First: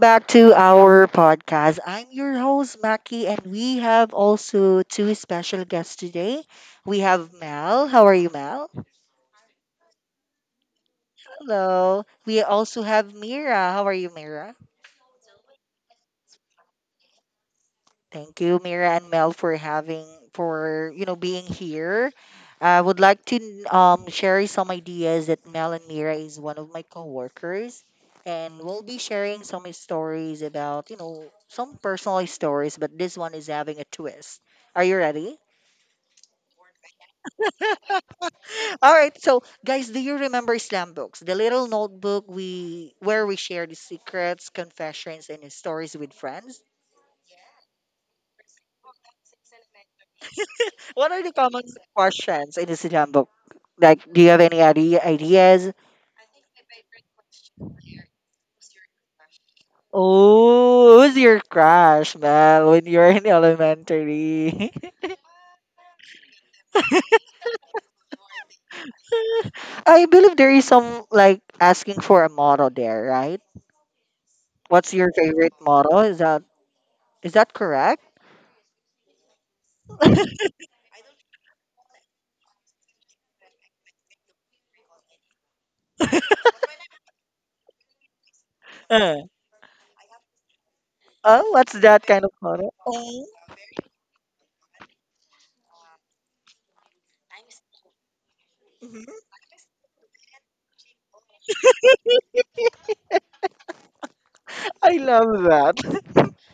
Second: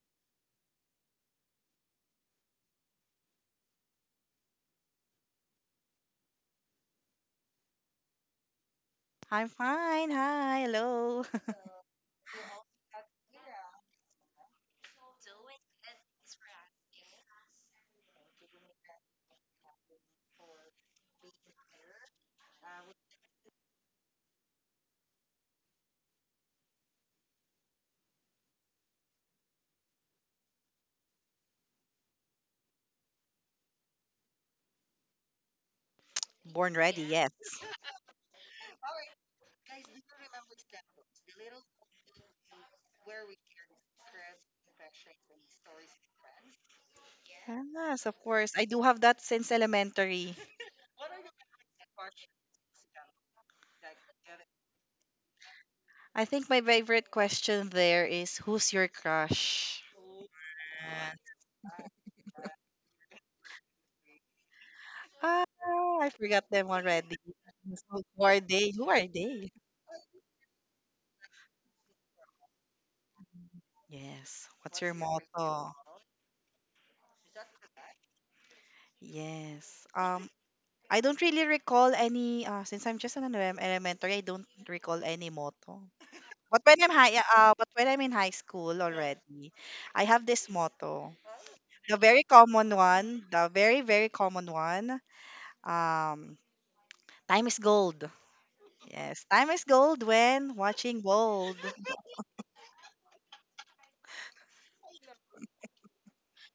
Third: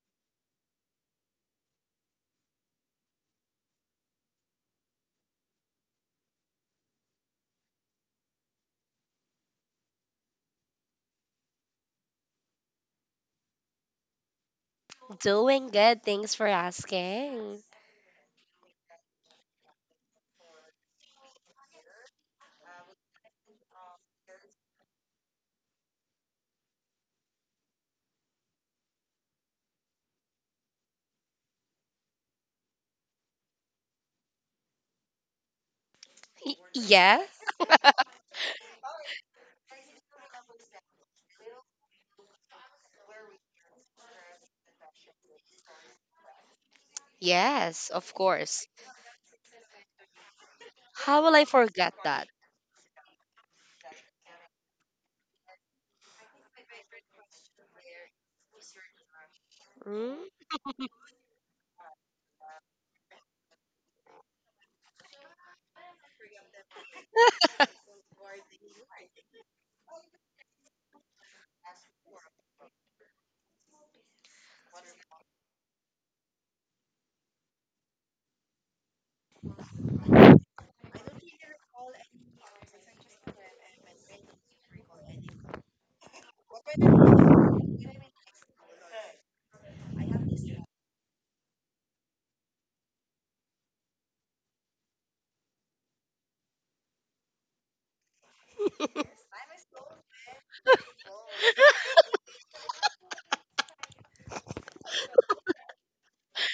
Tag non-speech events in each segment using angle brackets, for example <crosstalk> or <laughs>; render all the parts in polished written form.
back to our podcast. I'm your host, Maki, and we have also two special guests today. We have Mel. How are you, Mel? I'm fine. Hi. Hello. Hello. We also have Mira. How are you, Mira? Doing good. Thanks for asking. Thank you, Mira and Mel, for having for being here. I would like to share some ideas that Mel and Mira is one of my coworkers, and we'll be sharing some stories about some personal stories, but this one is having a twist. Are you ready? <laughs> Born ready. Yes. Yes. <laughs> All right, so guys, do you remember Slam Books, the little notebook we where we share the secrets, confessions, and stories with friends? Yes, Yes, of of course. I course. do have that since elementary. What are How the will I common forget that? questions in the Sinan book? Like, do you have any ideas? I think my favorite question there is, who's your crush? Hmm? Oh, who's your crush, Mel, when you're in elementary? Ah, I forgot them already. So, who are they? Who are they? <laughs> I believe there is some like asking for a motto there, right? Yes. What's What's your your favorite motto? motto? Is that correct? Yes. <laughs> I don't really recall any. Since I'm just an elementary, I don't recall any motto. But when I'm high, but when I'm in high school Uh, already, I have this motto. oh, what's The that very kind of common motto? one, Oh, the very, very common one. Um, time is gold. Yes, mhm. time is gold when watching gold. I love that.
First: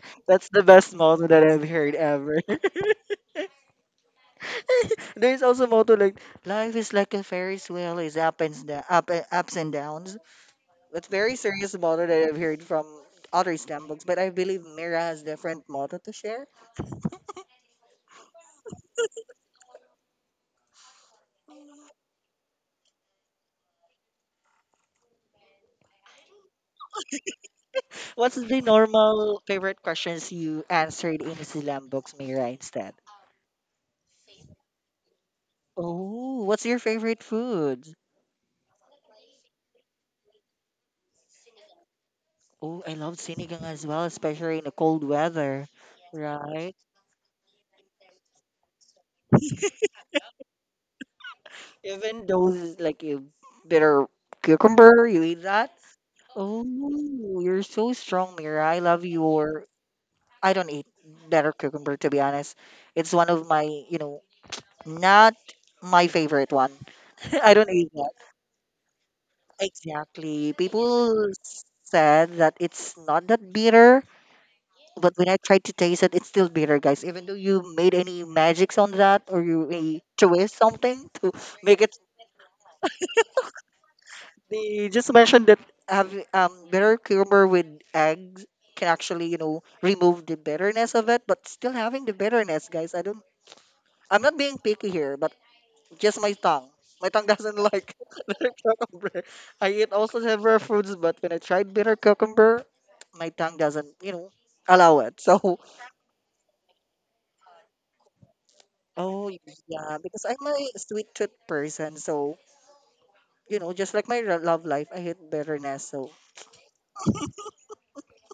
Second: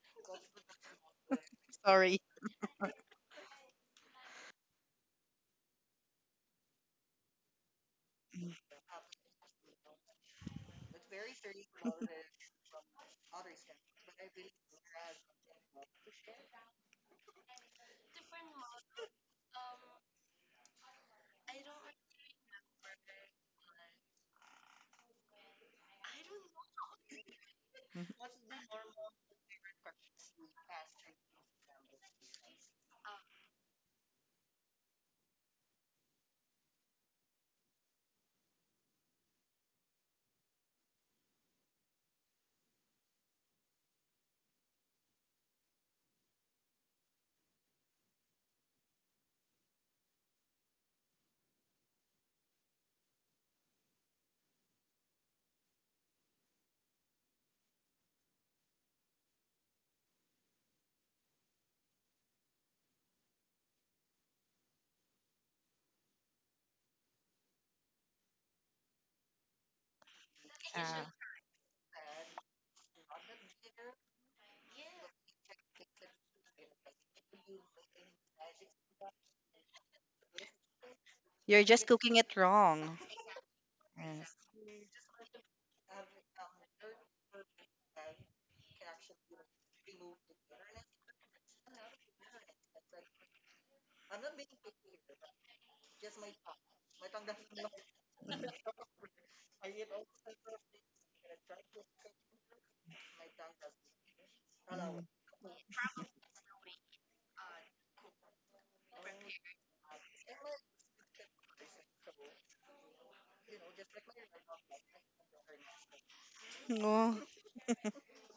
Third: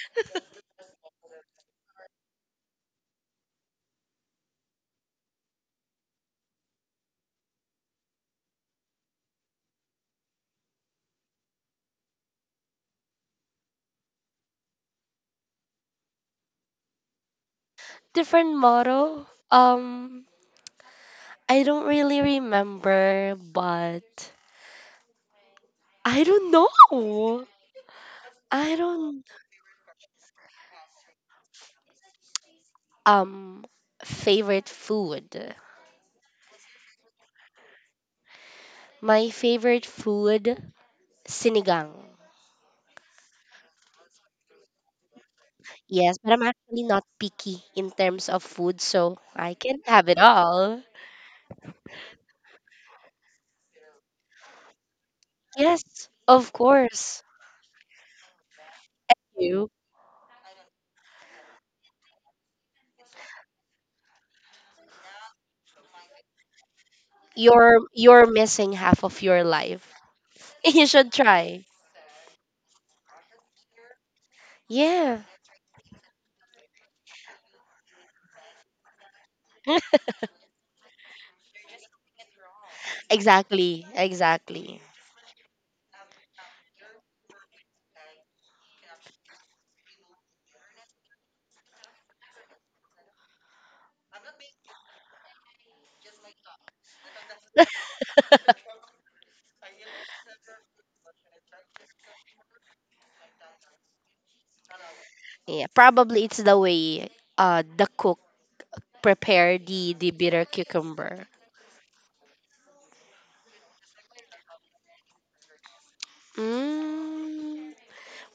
<laughs> That's the best motto that I've <laughs> heard Sorry. ever. <laughs> There is also motto like life is like a Ferris wheel, is up and da- up and- ups and downs. That's very serious motto that I've heard from other STEM books, but I believe Mira has different motto to share. Different motto? Um, I don't really remember, but I don't know. What's the I don't. normal favorite questions you answered in SLAM books, Mira, instead? Um, Favorite food. Oh, what's your favorite food? My favorite food, sinigang. Oh, I love sinigang as well, especially in the cold weather, Yes, but I'm right? actually not picky in terms of food, so I can have it all. Even those like you bitter cucumber, you eat that? Yes, of Oh, course. you're so strong, Mira. I love your. I don't eat better cucumber, to be honest. It's one of my, not my favorite one. <laughs> I don't you're eat that. you're missing half of your life. Exactly. <laughs> Uh, You should People try. said that it's not that bitter, but Yeah. when I tried to taste it, it's still bitter, guys. Even though you made any magics on that or you <laughs> twist something <laughs> to you're make just it. cooking it wrong. Exactly. Yes. Exactly. They just mentioned that having bitter cucumber with eggs can actually, you know, remove the bitterness of it, but still having the bitterness, guys. I'm not being picky here, but just my tongue. My tongue doesn't <laughs> like bitter cucumber. I eat also several fruits, but when I tried bitter cucumber, my tongue doesn't, you know, allow it. So, Yeah. Probably it's the way the cook <laughs> oh prepare the yeah, the because bitter I'm a sweet cucumber. tooth person, so you know, just like my love life, I hate bitterness. So Mm. Oh, Mm.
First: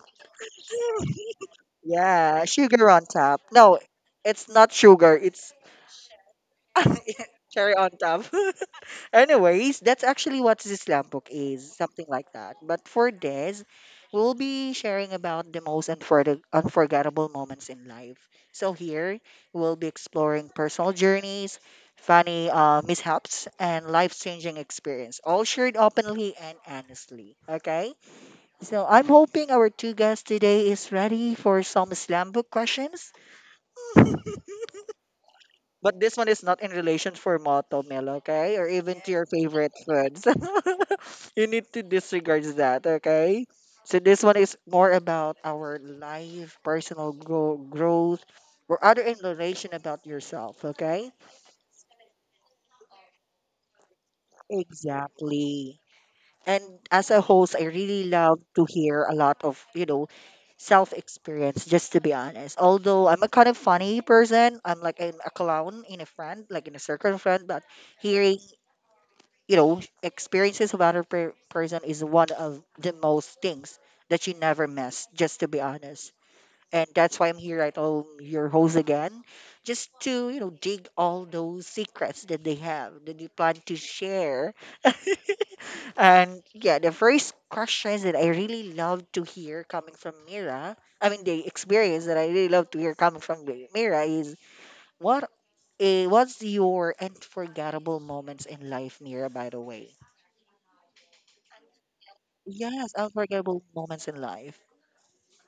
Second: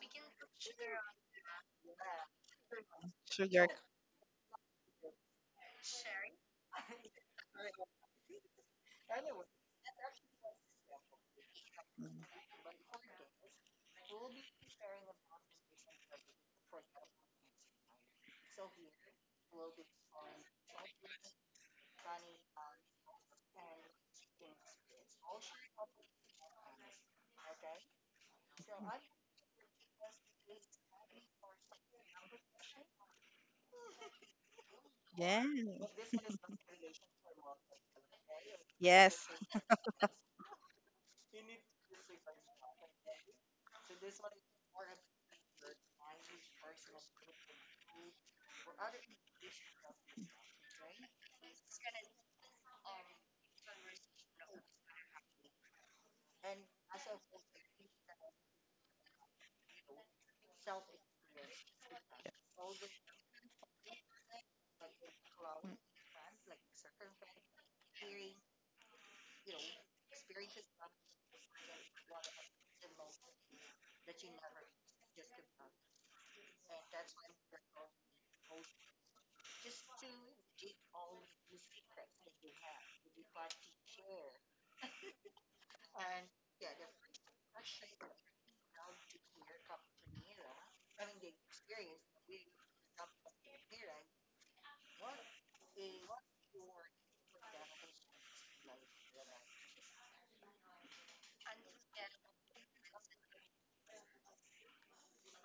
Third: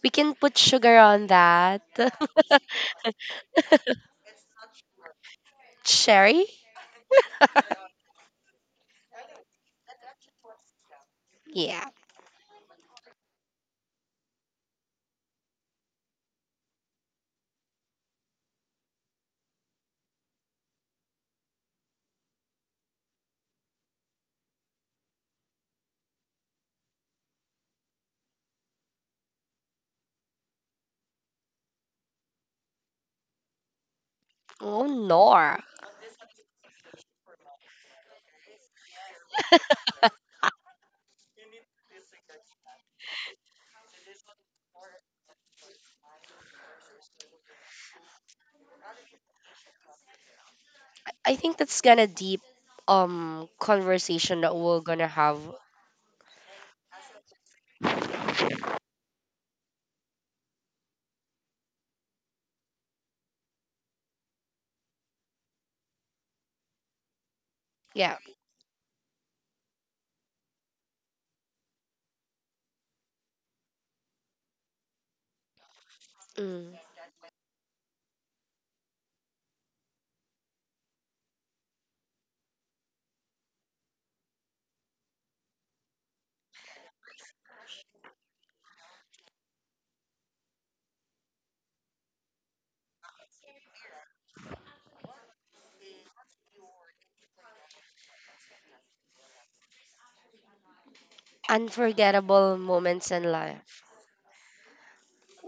We can put sugar on that. <laughs> yeah, sugar on top. sugar. No, it's not sugar. It's Sherry? <laughs> cherry on top. <laughs> Anyways, that's actually what this Zislampok is, Yeah. something like Mm. that. But for this, we'll be sharing about the most unforgettable moments in life. So here, we'll be exploring personal journeys, funny mishaps, and life-changing experience, all shared openly and honestly. Okay? So I'm hoping our two guests today is ready for some Islamic questions. Oh Yeah. no. But this one is not in relation for motto meal, okay? Or even to your Yes. favorite foods. <laughs> You need to disregard that, okay? So this one is more about our life, personal growth, or other in relation about yourself, okay? I think that's gonna deep conversation that we're gonna have. Exactly. And as a host, I really love to hear a lot of, you know, self experience, just to be honest. Although I'm a kind of funny person, I'm like a clown in a friend, like in a circle of friend, but Yeah. hearing experiences of person is one of the most things that you never miss, just to be honest, Mm. and that's why I'm here at home, your host again, just to dig all those secrets that they have that they plan to share. <laughs> And yeah, the first questions that I really love to hear coming from Mira, I mean the experience that I really love to hear coming from Mira is what, eh, what's your unforgettable moments in life, Mira, by the way? Unforgettable Yes, moments in unforgettable life. moments in life.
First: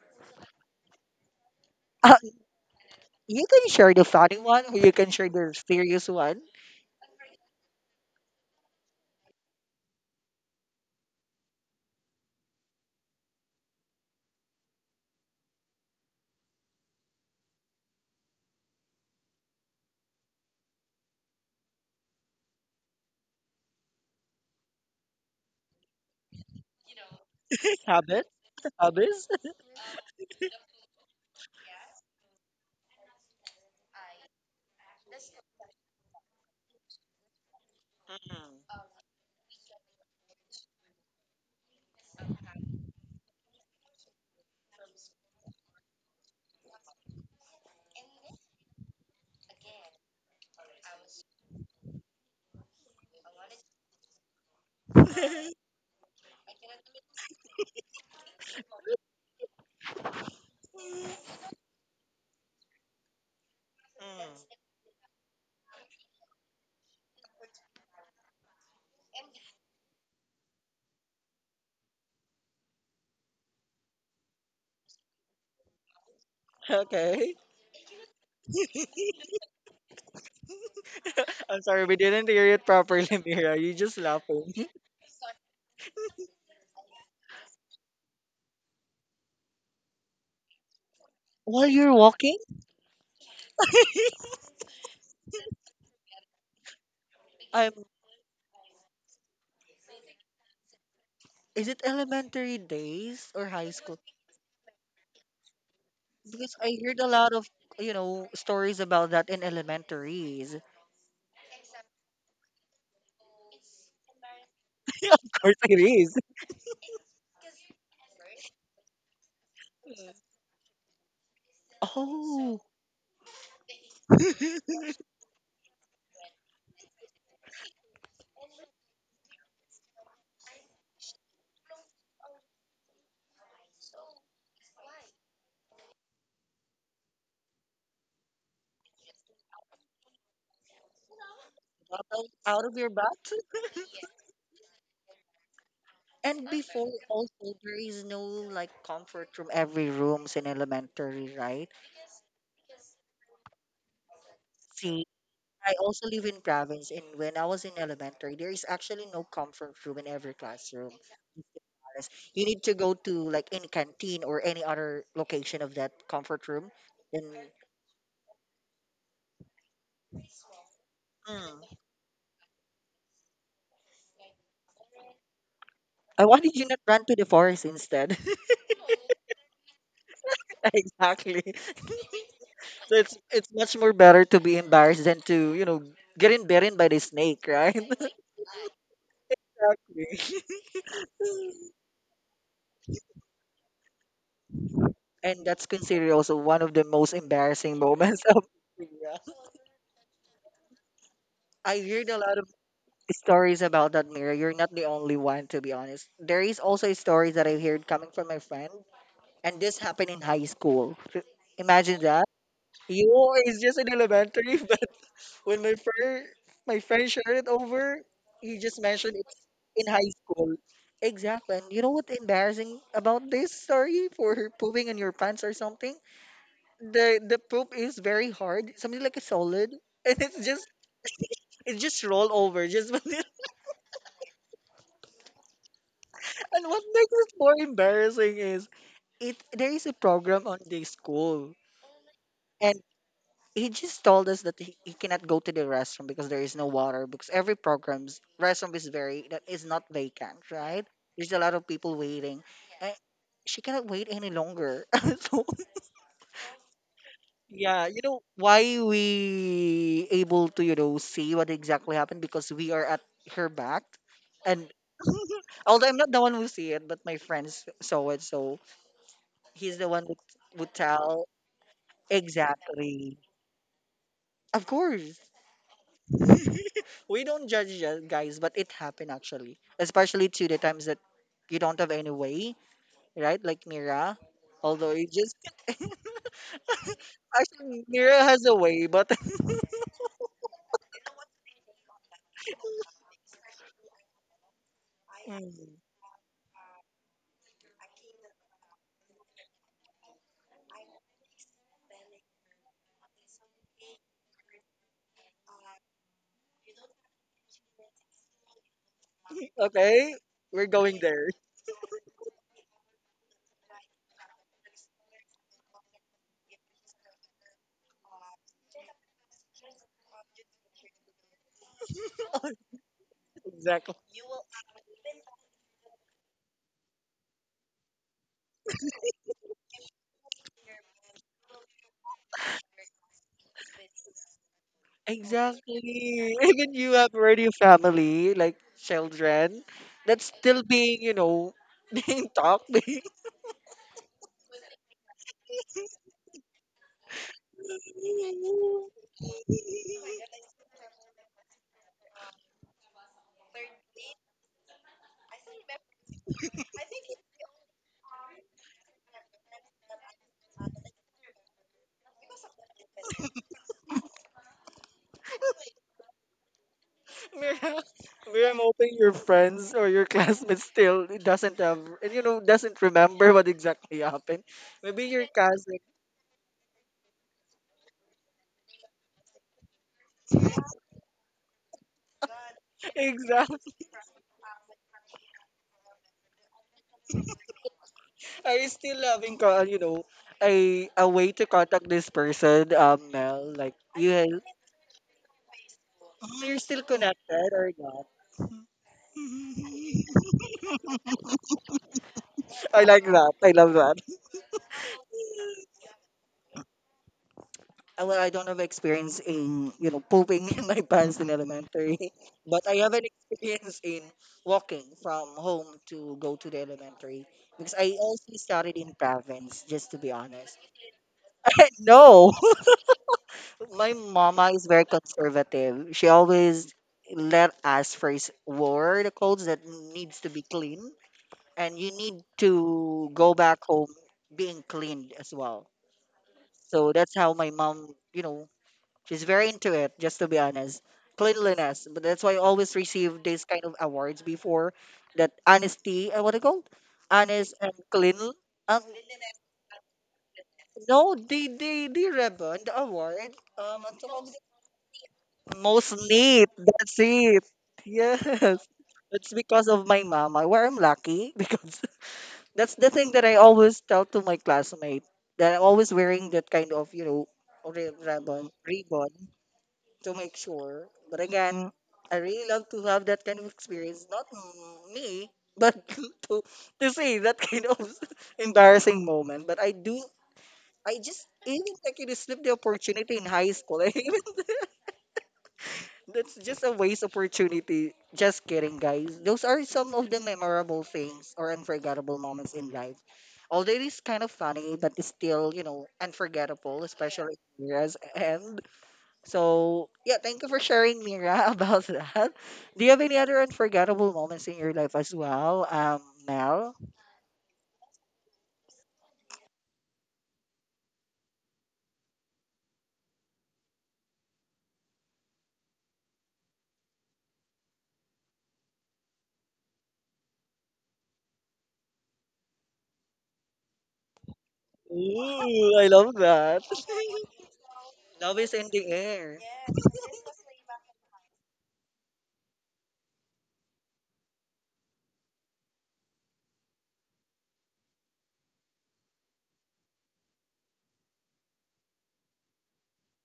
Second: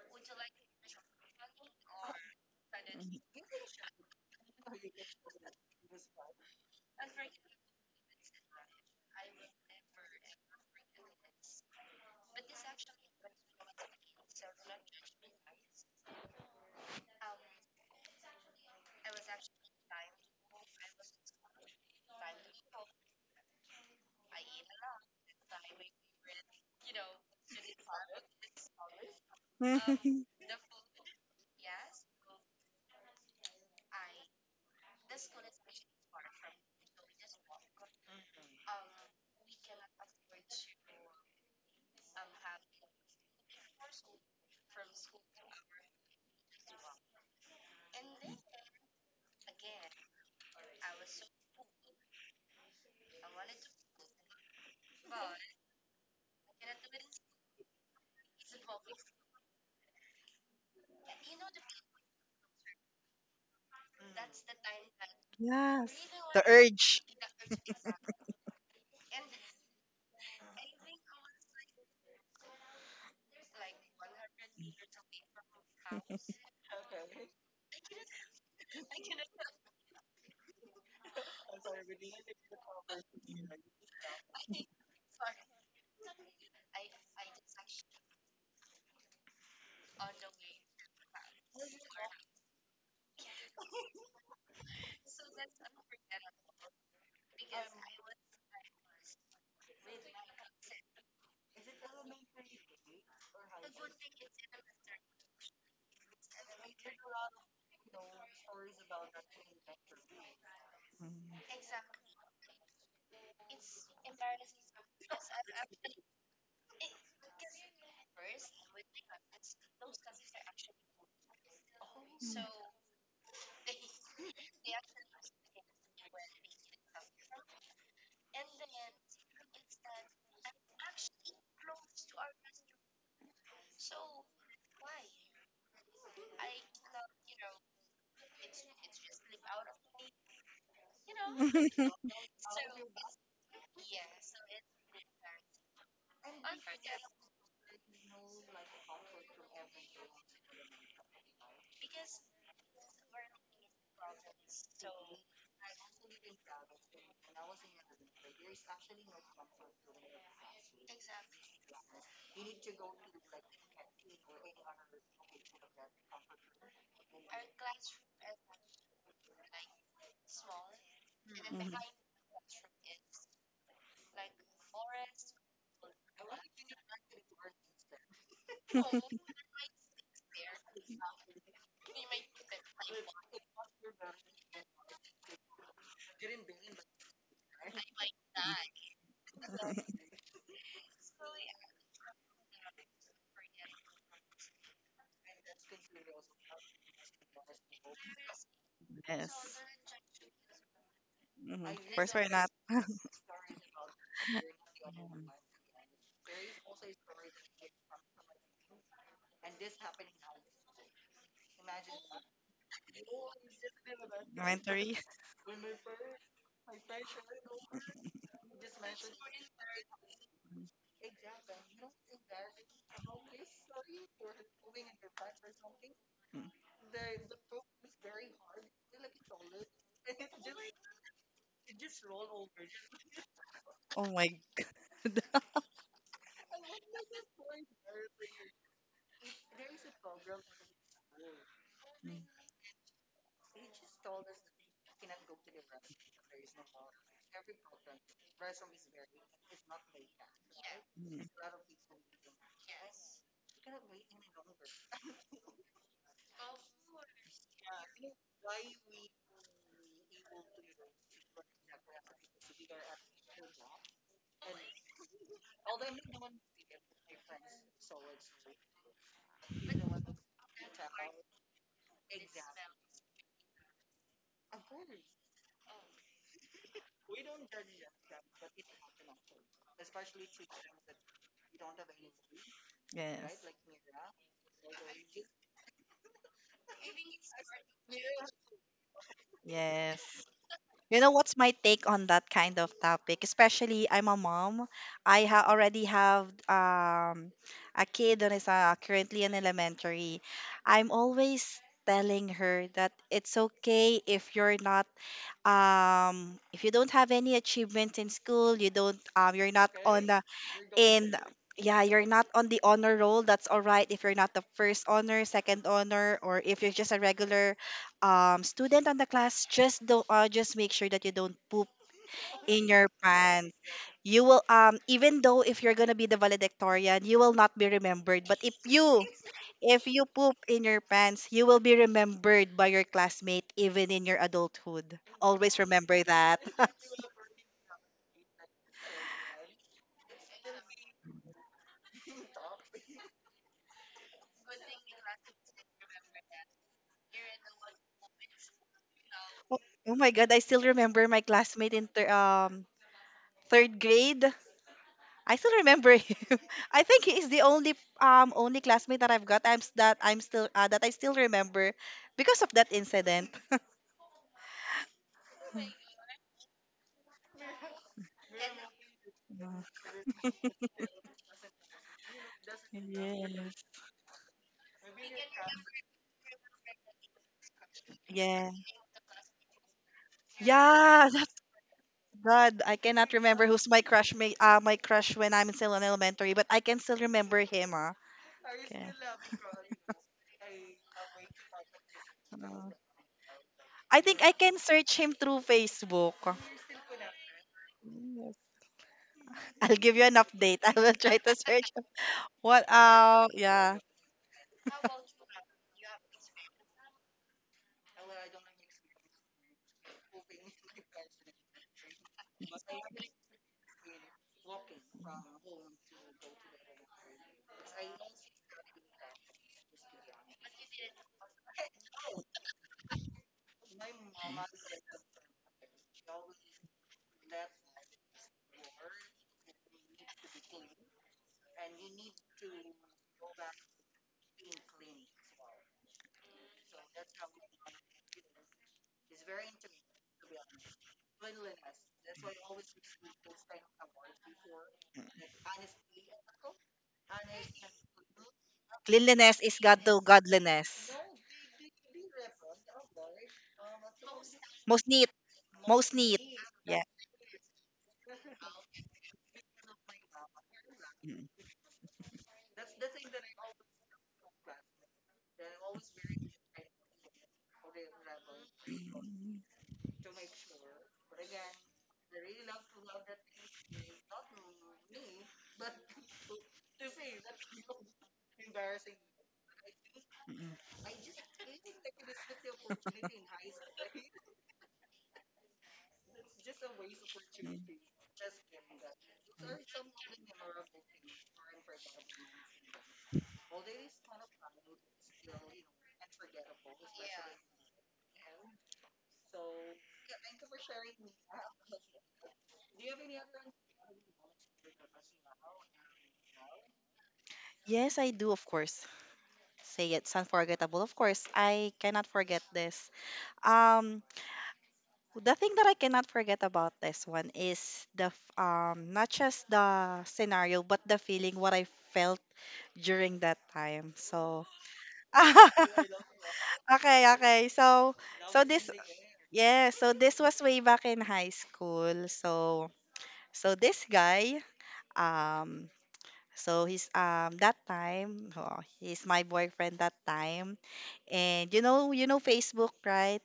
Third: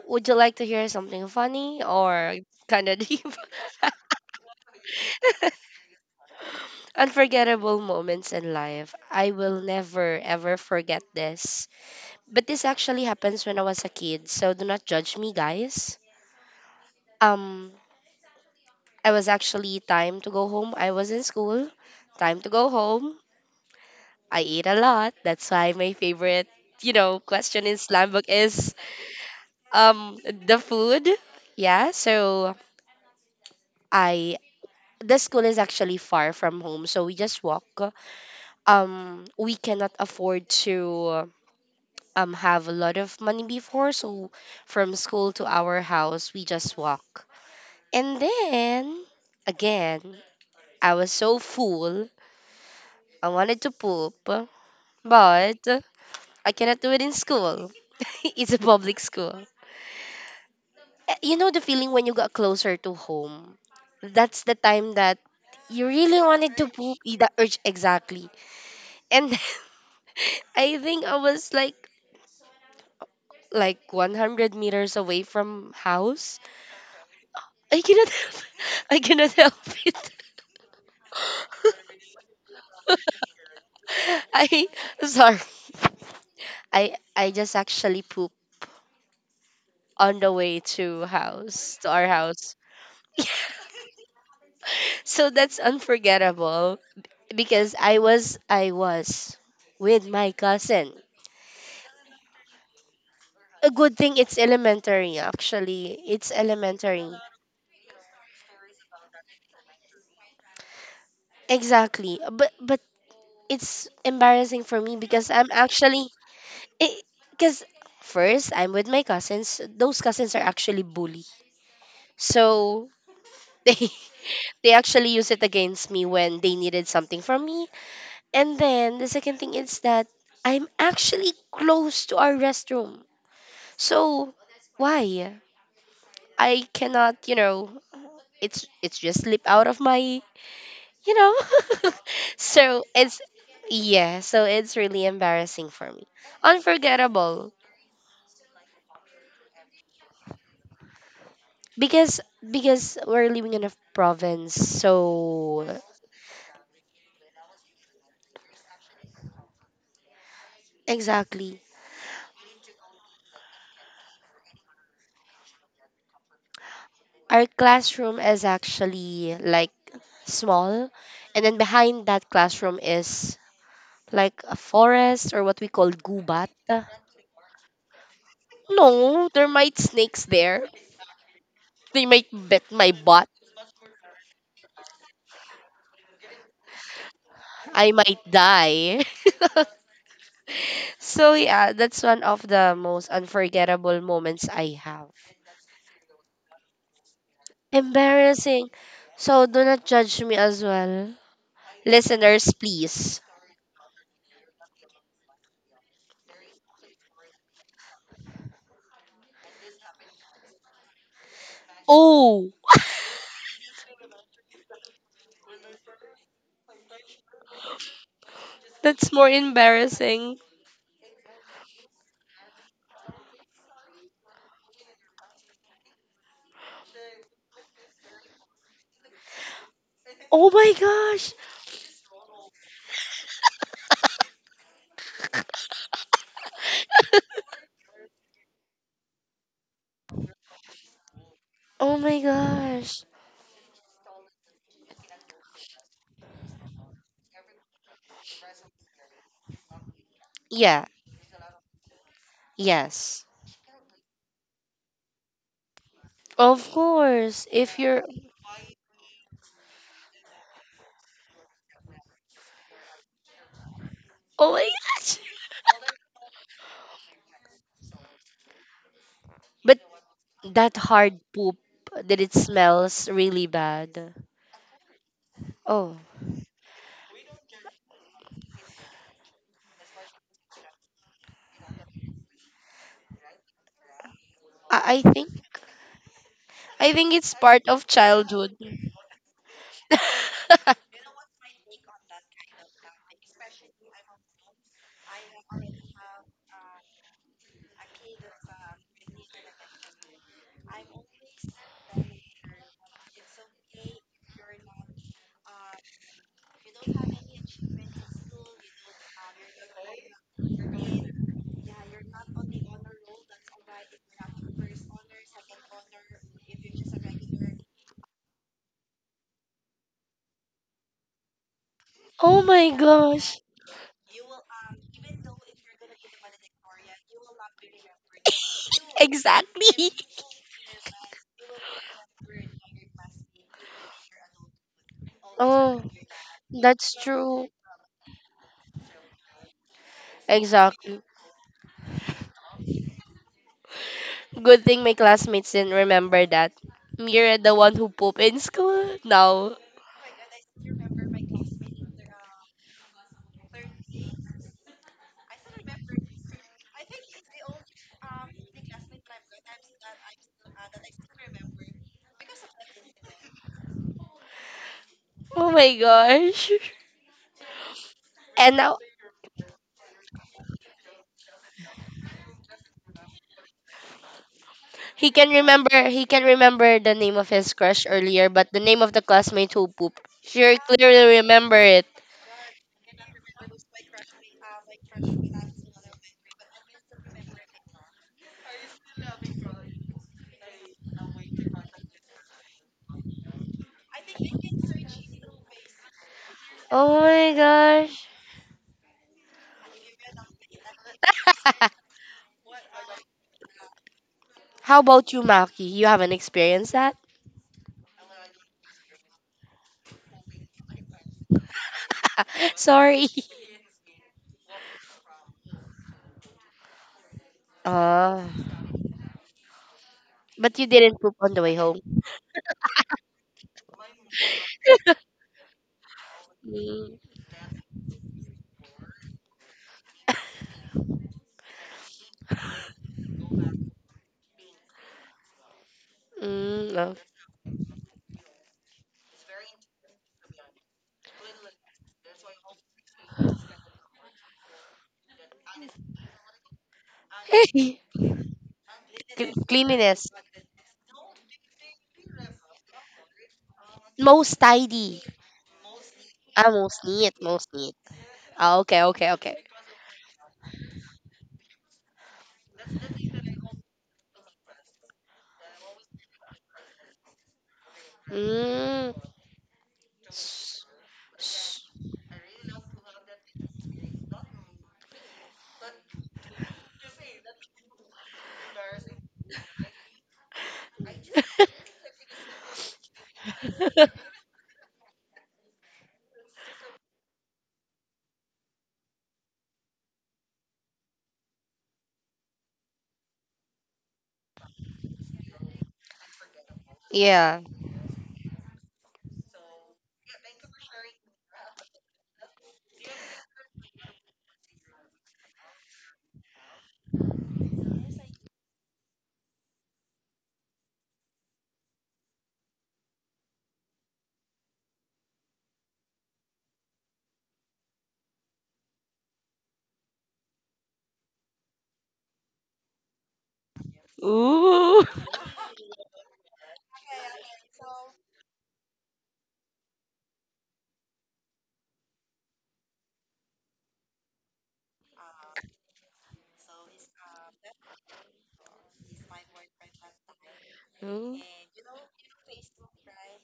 Would you like to hear something funny Uh, or kind of deep? you can share the funny one, or you can share the <laughs> serious one. Unforgettable moments in life. I will never ever forget this. But this actually happens when I was a kid, so do not judge me, guys. Um, I was actually time to go home. I was in school, time to go home. I ate a lot. That's why my favorite, question in <laughs> slam book Habit, is hobbies. um <laughs> the food. Yeah, so I the school is actually far from home, so we just walk. Mm, We cannot afford to have a lot of money before, so from school to our house we just walk, and then again, I was so full. I wanted to poop, but I cannot do it in school. <laughs> It's a public school. Eh, you know the feeling when you got closer to home? That's the mm. time that you Yes. really The wanted to poop. urge. Eh, the urge, <laughs> exactly. And I think I was like 100 meters away from house. Okay. I cannot <laughs> help. I cannot help it. <laughs> <laughs> I'm sorry, we didn't hear it properly, <laughs> Mira. You just laughing. I sorry. I just actually poop on the way to While house to you're our walking, house. <laughs> So that's unforgettable I'm. because I was with my cousin. Is it elementary days or high A good school? thing it's elementary actually. It's Because I heard a elementary. lot of stories about that in elementaries. Mm. Exactly. But it's embarrassing for me <laughs> Of because I'm course, it actually. is. <laughs> Because first, I'm with my cousins. Those cousins are actually bully. Oh, So they <laughs> <laughs> they out actually use it against me when they needed something from me. And then the second thing is that I'm actually close to our restroom. So why? I cannot, you know, it's just slip out of my, you know. Mhm. <laughs> Out of So your butt. it's, yeah, so it's really embarrassing for me. And before Unforgettable. also there is no like comfort from every rooms in elementary, right? Because we're living in a province, See, I so also live in province and when I was in elementary, there is actually no comfort room in every classroom. Just to exactly be honest. You need to go to like any canteen or any other location of that comfort room. Then our classroom is actually like small, and then Mhm. mm, behind that classroom is like a forest, or what we call I why gubat. did you not run to the forest instead? No, there might snakes <laughs> there. Exactly. They might bit my So butt. it's much more better to be embarrassed than to, you know, get in bitten by the snake, right? I might die. <laughs> <laughs> Exactly. So <laughs> yeah, that's one of the most unforgettable moments I have. And that's considered also one of the most embarrassing <laughs> moments of Embarrassing. Mira. So Yes. do not judge me as well. Hmm. I Of heard a course, we're lot of Listeners, not. <laughs> Mhm. please. stories about that, Mira. You're not the only one, to be honest. There is also a story that I heard coming from my friend, and this happened in high school. Imagine that. Oh, You is just in elementary, <laughs> but Inventory. when my friend shared it over, he just <laughs> that's mentioned more it's in high embarrassing. school. Exactly. And you know what embarrassing about this story for pooping in your pants or something? Mhm. The poop is very hard, something like a solid, and Oh my gosh. it just roll over. Just <laughs> Oh my <laughs> God. and what makes it more embarrassing is it there is a program on the school, Oh my and gosh. he just told us that he cannot go to the restroom because there is no water because every program's restroom is very that is not vacant, right? Yeah, Mhm. There's a lot of people waiting. And yes. she cannot wait any longer. <laughs> So Of course. If yeah, you you're. know why we able to you know see what exactly happened because we are at her back, Oh and my gosh. although I'm not the one who see it, but my friends saw it, so he's But the one who would that hard tell. poop that it smells Exactly. really bad. Of course, Oh, we don't guys, but it happened actually, especially to the times that you don't have any way, Yes. right? Like Mira, although I, you I think just I think it's part actually of Mira has a childhood. way, but. <laughs> Yes. <laughs> You know what's my take on that kind of topic? Especially I'm a mom. Mm. Already have a kid that is currently in elementary. I'm always telling her that it's okay if you're not if you don't have any achievements in school, you don't you're <laughs> not on, Okay, okay, the we're going in there. <laughs> yeah, you're not on the honor roll. That's all right if you're not the first honor, second honor, or if you're just a regular student on the class. Just don't just make sure that you don't poop Oh my in your gosh. pants. Exactly. You will even though if you're gonna be the valedictorian, you will not be remembered. But if you, if Exactly. you <laughs> poop in your pants, you will be remembered by your classmate even in your adulthood. Always Exactly. Oh, remember that. <laughs> Even you that's have already true. a family, like children, that's still being, Exactly. you know, <laughs> being talked. Being, Good thing my classmates didn't remember that. Mira, the one who pooped in school. Now, Oh, oh my god, I still remember my classmate in third grade. I still remember him. <laughs> I think he is the only only classmate that I've got. That I'm still that I still remember because of that incident. oh my <laughs> gosh. <laughs> Mira, And I'm now hoping your Yeah. friends or your classmates still doesn't have, and you know, doesn't remember what Yes. exactly happened. Maybe he your can remember cousin. he can remember the name of his crush earlier, but Yeah. the name of the classmate who pooped, sure, Yeah. clearly remember it. God, I <laughs> cannot remember Exactly. who's my crush. My crush when I'm still in elementary, but I can still remember him. Are you Okay. still having, co- you know, a way to contact this Uh, person, Mel? Like I think I you. can search him through Facebook. So you're still Oh my connected or not? gosh. Yes. I'll give you <laughs> an update. <laughs> I will try to search <laughs> what. I mhm. Like that. I love Yeah, that. How about you, Maki? You haven't experienced that? Well, I don't have experience in, you know, pooping <laughs> in my pants in elementary, <laughs> but I have an Sorry. experience in walking from home to go to the elementary because I Ah, also started in province, just to be honest. but you didn't poop on the way <laughs> home. No, <laughs> my mama is very conservative. She always Mm, let us first wear the clothes that needs to be clean and you need to go back home being cleaned as well. mm, So no. that's how my mom, you know, she's very into it, just to be honest. Cleanliness. But that's why I always receive these kind of awards before that honesty, what they called? <laughs> Honest and Cl- clean. Um, cleanliness is God to Cleanliness. godliness. no, they ribbon the award. At some of Most Most tidy. neat, most most neat. neat. Ah, Yeah. most That's neat, it. <laughs> most neat. Yes. Ah, okay, okay, It's okay. because of my mama where I'm Mm, lucky <laughs> because that's the thing that I always tell to my classmate that I'm always wearing that kind of, you know, Mm. ribbon mm, to make S- sure. But s- again, I really love to have that kind of experience. Not mm, me, but <laughs> to see that kind of <laughs> embarrassing moment. But I do. mm. I just <laughs> even like you to slip the opportunity in high school. <laughs> I that's just a waste opportunity. Just kidding, guys. Those are some of the memorable things or unforgettable moments in life. Although it is kind of funny, but it's still, you know, unforgettable, especially yeah. Mira's end. So, yeah, thank you for sharing, Mira, <laughs> about that. Do you have any other unforgettable moments in your life as well, Mel? Yes, I do, of course. Say it's unforgettable. Of course, I cannot forget this. Um, the thing that I cannot forget about this one is the not just the scenario, but the feeling what I felt during that time. So Ooh. Ooh, <laughs> I love that. okay, okay. Love so is in this, the air. yeah, <laughs> so this was way back in high school. So this guy, um, so he's that time, oh, he's my boyfriend that time, Ooh. and you know Facebook, right?